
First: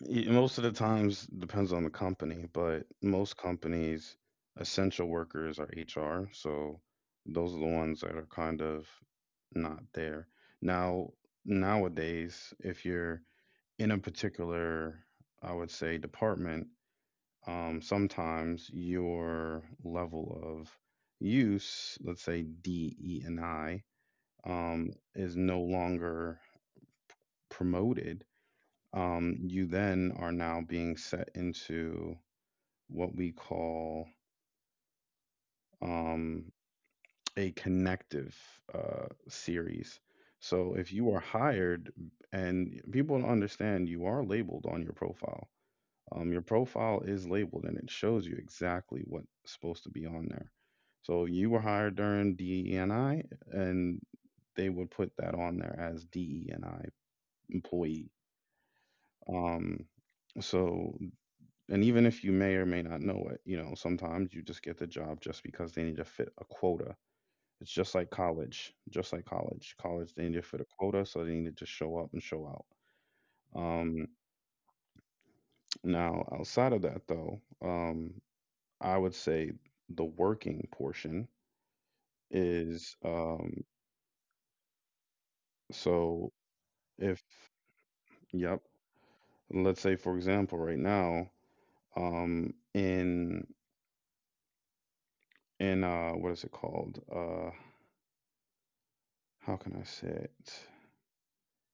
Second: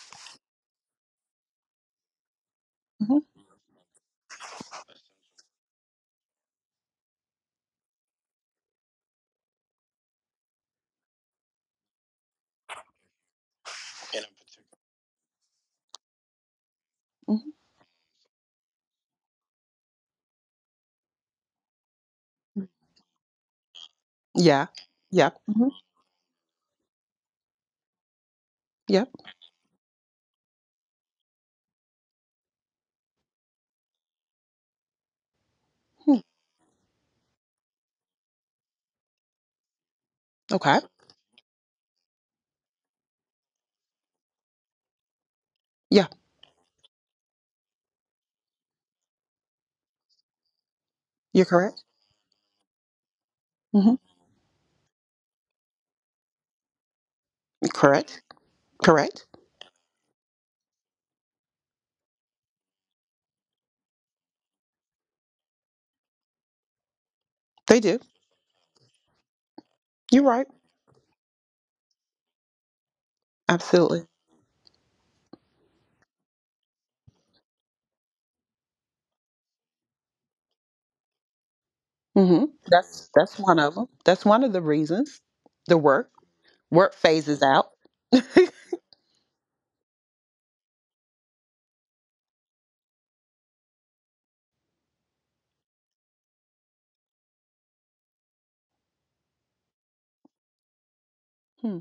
S1: most of the times depends on the company, but
S2: Hmm.
S1: most companies, essential workers are HR, so those are the ones that are kind of not there. Now, nowadays, if you're in a particular, I would say, department,
S2: Hmm.
S1: sometimes your level of use, let's say D, E, and I,
S2: Yeah. Yeah.
S1: is no
S2: Hmm.
S1: longer promoted.
S2: Yeah.
S1: You then are now being set into what we call
S2: Hmm,
S1: um, a connective series. So
S2: okay.
S1: if you are hired, and people don't understand, you are labeled on your profile.
S2: Yeah.
S1: Your profile is labeled and it shows you exactly what's supposed to be on there. So
S2: You're
S1: you were
S2: correct.
S1: hired during DEI, and I,
S2: Hmm.
S1: and they would put that on there as DEI employee.
S2: Correct. Correct.
S1: Um, so, and even if you may or may not know it, you know, sometimes you just get the job just because they need to fit a quota. It's
S2: They do.
S1: just like college, just like college. College,
S2: You're
S1: they need
S2: right.
S1: to fit a quota, so they need to just show up and show out.
S2: Absolutely.
S1: Um, now, outside of that, though, I would say the working portion
S2: Hmm.
S1: is
S2: That's one of them. That's one of the reasons. The work
S1: so
S2: work
S1: if
S2: phases out.
S1: yep, let's say for example right now um in in what is it called? How can I say it?
S2: Hmm.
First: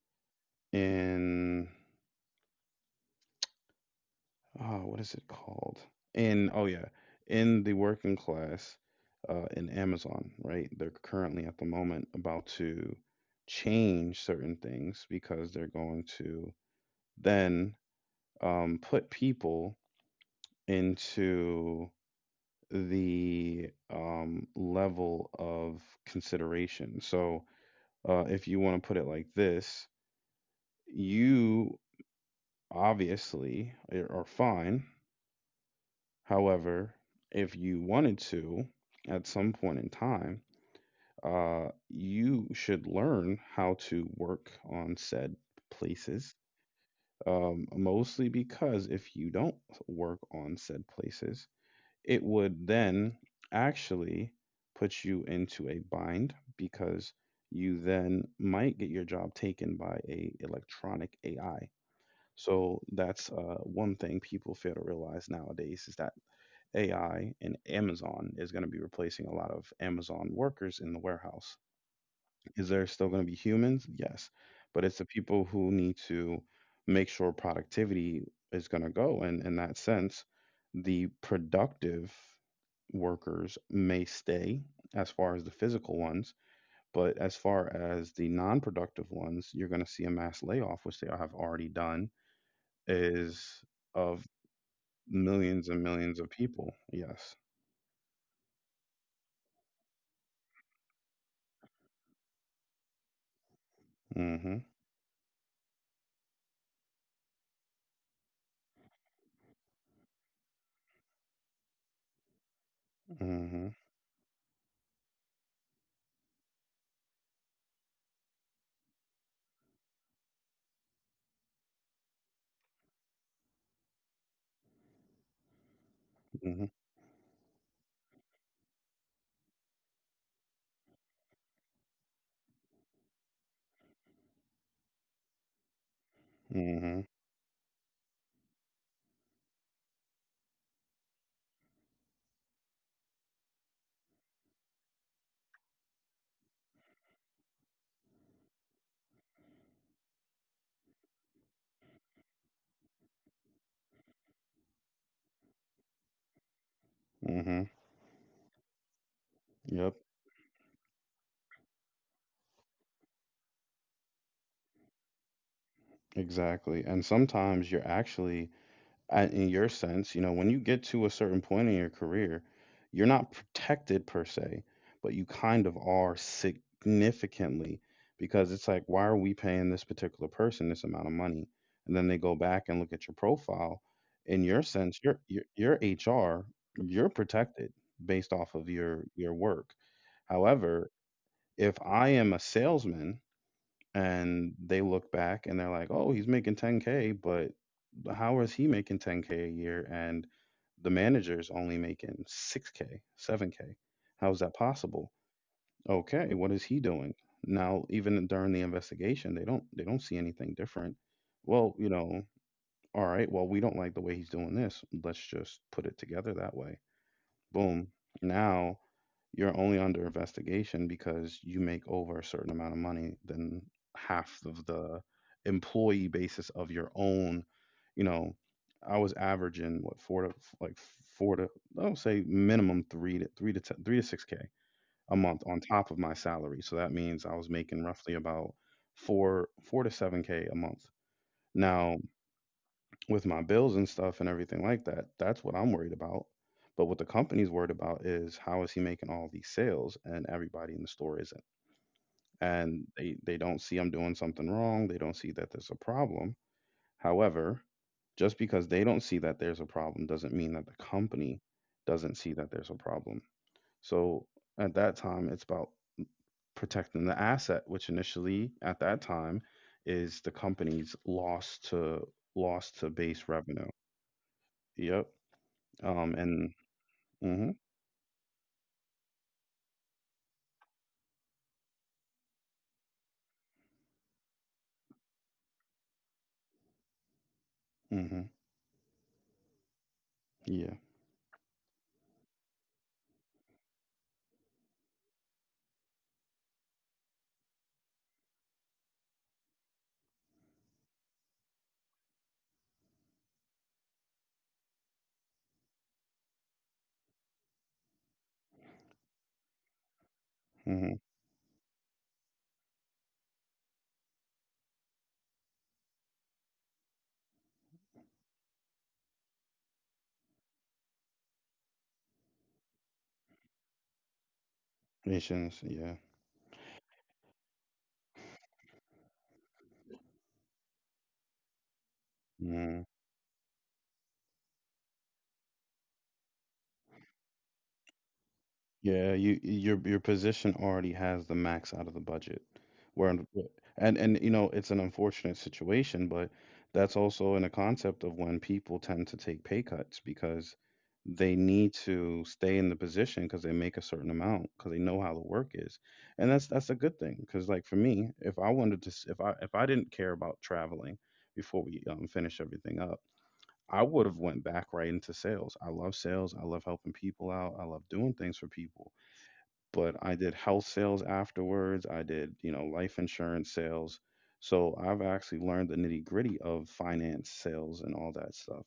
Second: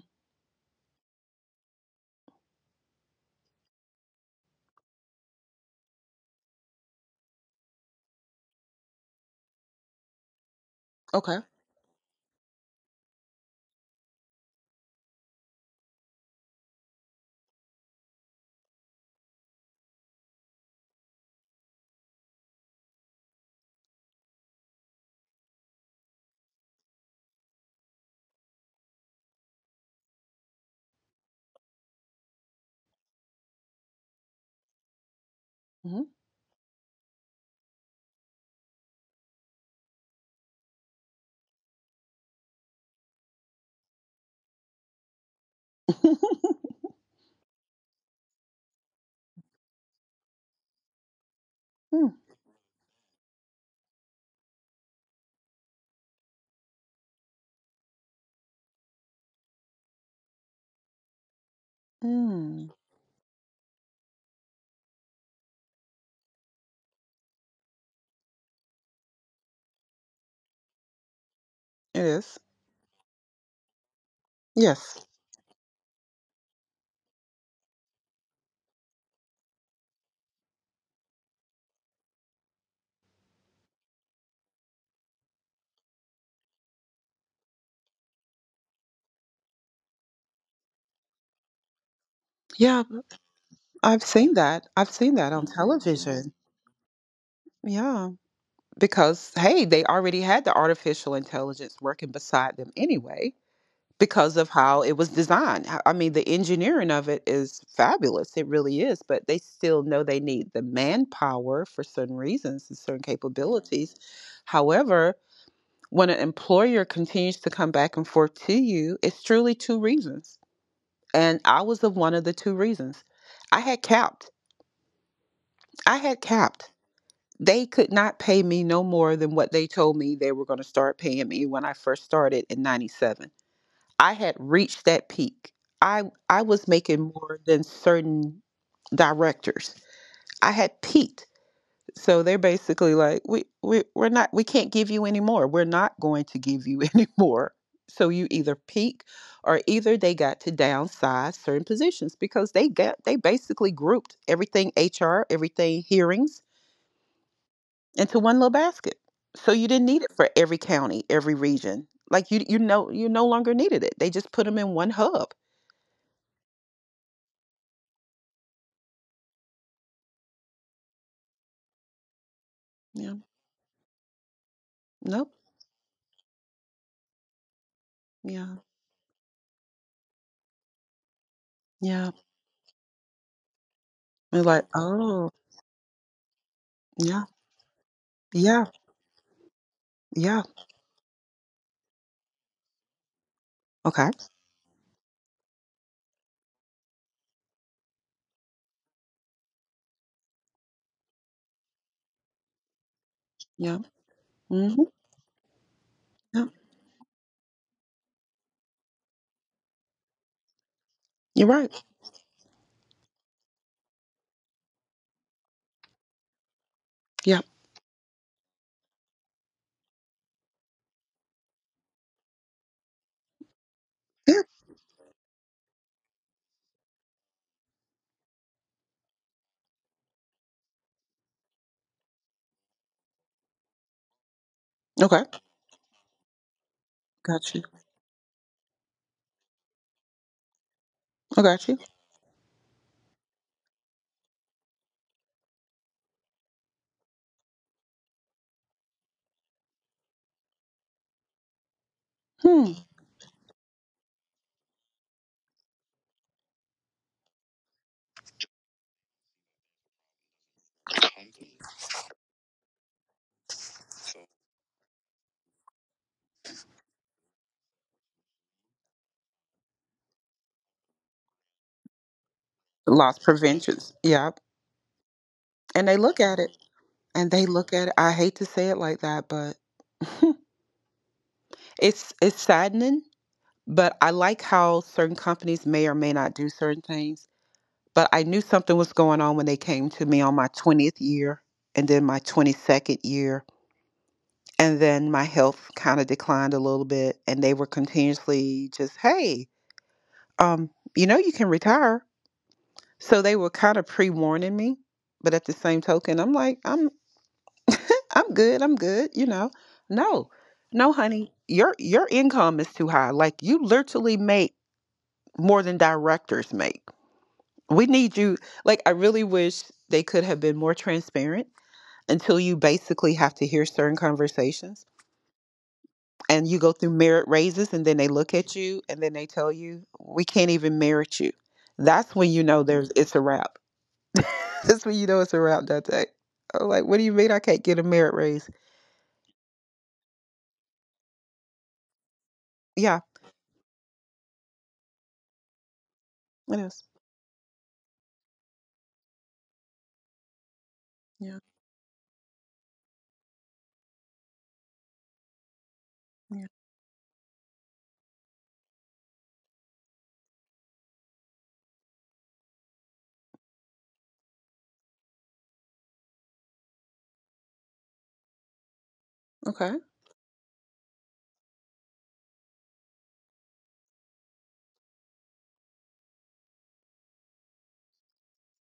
S1: In what is it called? In oh yeah, in the working class in Amazon, right? They're
S2: Okay.
S1: currently at the moment about to change certain things because they're going to then put people into the level of consideration. So, if you want to put it like this, you obviously are fine.
S2: Mm-hmm.
S1: However, if you wanted to, at some point in time, you should learn how to work on said places. Mostly because if you don't work on said places, it would then actually put you into a bind because you then might get your job taken by a electronic AI.
S2: Mm.
S1: So
S2: (laughs)
S1: that's one thing people fail to realize nowadays is that AI and Amazon is going to be replacing a lot of Amazon workers in the warehouse.
S2: It is.
S1: Is there still going to be humans? Yes. But it's
S2: Yes.
S1: the people who need to make sure productivity is going to go. And in that sense, the productive workers may stay as far as the physical ones. But as far as the non productive ones, you're going to see a mass layoff, which they have already done,
S2: Yeah,
S1: is
S2: I've
S1: of
S2: seen that. I've seen that on
S1: millions and millions of
S2: television.
S1: people. Yes.
S2: Yeah, because hey, they already had the artificial intelligence working beside them anyway, because of
S1: Mm-hmm.
S2: how it was designed. I mean, the engineering of it is fabulous. It really is, but they still know they need the manpower for certain reasons and certain
S1: Mm-hmm.
S2: capabilities. However, when an employer continues to come back and forth to you, it's truly two reasons. And I was of one of the two reasons. I had capped. I had
S1: Mm-hmm.
S2: capped. They could not pay me no more than what they told me they were going to start paying me when I first started in 97. I had reached that peak. I was
S1: Mm-hmm.
S2: making more than certain directors. I had peaked. So they're basically like, we're not, we can't give you any more. We're not going to give you (laughs) any more. So you either peak or either they got to downsize certain positions, because they got, they basically grouped everything HR, everything hearings
S1: Mm-hmm.
S2: into one little basket. So you didn't
S1: Yep.
S2: need it for every county, every region. Like you know you no longer needed it. They just put them in one hub.
S1: Exactly. And sometimes you're actually, in your sense, you know, when you get to a certain point in your career, you're
S2: Yeah.
S1: not protected per se, but you
S2: Nope.
S1: kind of are significantly because
S2: Yeah.
S1: it's like, why are we paying this particular person this amount of money? And then
S2: Yeah.
S1: they go back and look at your profile. In
S2: We're
S1: your
S2: like,
S1: sense, your
S2: oh,
S1: your, your HR, you're
S2: yeah,
S1: protected based off
S2: yeah,
S1: of your work.
S2: yeah.
S1: However, if I am a salesman
S2: Okay.
S1: and they look back and they're like, "Oh, he's making 10k, but how is he making 10k a year and the manager's only making 6k, 7k?
S2: Yeah.
S1: How is that
S2: Mm-hmm.
S1: possible?" Okay,
S2: Yeah.
S1: what is he doing? Now, even during the investigation, they don't see anything different.
S2: You're right.
S1: Well, you know, all right, well, we don't like the way he's doing this. Let's just put it together that way.
S2: Yeah.
S1: Boom. Now you're only under investigation because you make over a certain amount of money than
S2: Yeah.
S1: half of the employee basis of your own, you know. I was averaging what, four to, like, four to, I would say minimum three to three to six k a
S2: Okay.
S1: month on top of my salary. So that means I was
S2: Got you.
S1: making roughly about four to seven k a month
S2: I got you.
S1: now with my bills and stuff and everything like that. That's what I'm worried about. But what the company's worried about is how is he making all these sales and everybody in the store isn't.
S2: Hmm.
S1: And they don't see I'm doing something wrong. They don't see that there's a problem. However, just because they don't see that there's a problem doesn't mean that the company doesn't see that there's a problem. So at that time, it's about protecting the asset, which initially at that time is the company's loss to
S2: Loss
S1: base revenue.
S2: preventions. Yeah.
S1: Yep.
S2: And they
S1: Um,
S2: look at
S1: and
S2: it and they
S1: mhm,
S2: look at it. I hate to say it like that, but (laughs) it's saddening. But I like how certain companies may or may not do certain things. But I
S1: mhm,
S2: knew something was going on when they came to me on my
S1: yeah,
S2: 20th year, and then my 22nd year, and then my health kind of declined a little bit, and they were continuously just, hey, um you know, you can retire. So they were kind of pre-warning me, but at the same token, I'm like, I'm I'm good, I'm good, you know. No, no,
S1: mhm,
S2: honey, your income is too high. Like, you literally make more than directors make. We need you. Like, I really wish they could have been more transparent, until you basically have to hear certain conversations,
S1: nations, yeah,
S2: and you go through merit raises, and then they look at you and then they tell you we can't even merit you. That's when you know
S1: mhm,
S2: there's it's a wrap. (laughs) That's when you know it's a wrap, Dante. I'm like, what do you mean I can't get a merit raise?
S1: yeah. You, your position already has the max out of the budget.
S2: Yeah,
S1: Where And you know it's an unfortunate situation, but
S2: it is.
S1: that's also in a concept of when people tend to take pay cuts because they
S2: Yeah,
S1: need to stay in the position because they make a certain amount because they know how the work is, and
S2: yeah.
S1: that's a good thing. Because like for me, if I wanted to, if I didn't care about traveling before we finish everything up. I would have went back right into sales. I love sales. I love helping people out. I love doing things for people.
S2: Okay.
S1: But I did health sales afterwards. I did, you know, life insurance sales. So I've actually learned the nitty-gritty of finance, sales, and all that stuff.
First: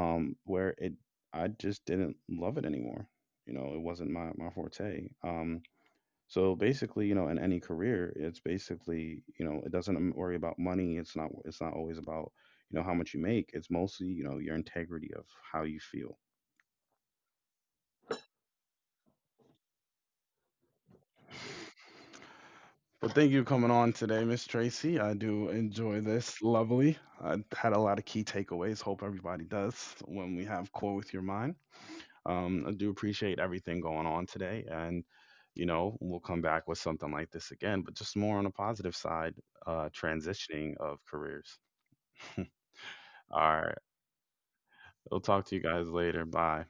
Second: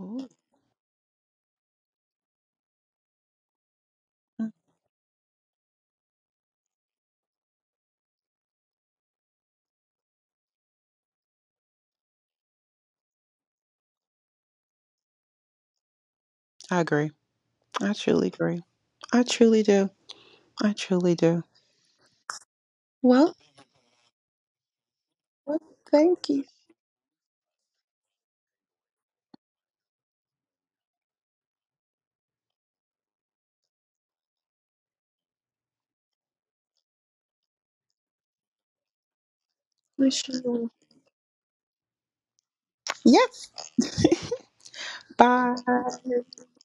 S2: Ooh.
S1: where it I just didn't love it anymore. You know, it wasn't my
S2: Mm.
S1: forte. So basically, you know, in any career, it's basically, you know, it doesn't worry about money. It's not always about, you know, how much you make. It's mostly, you know, your integrity of how you feel.
S2: I agree. I truly agree. I truly do. I truly do.
S1: Well, thank
S2: Well,
S1: you for coming on today, Miss Tracy. I do
S2: well,
S1: enjoy
S2: thank
S1: this.
S2: you
S1: Lovely. I had a lot of key takeaways. Hope everybody does when we have Core with Your Mind. I do appreciate everything going on today. And, you know, we'll come back with something like this again, but just more on the positive side,
S2: Michelle.
S1: transitioning of careers. (laughs) All
S2: Yes.
S1: right. We'll talk to you guys later.
S2: Bye.
S1: Bye.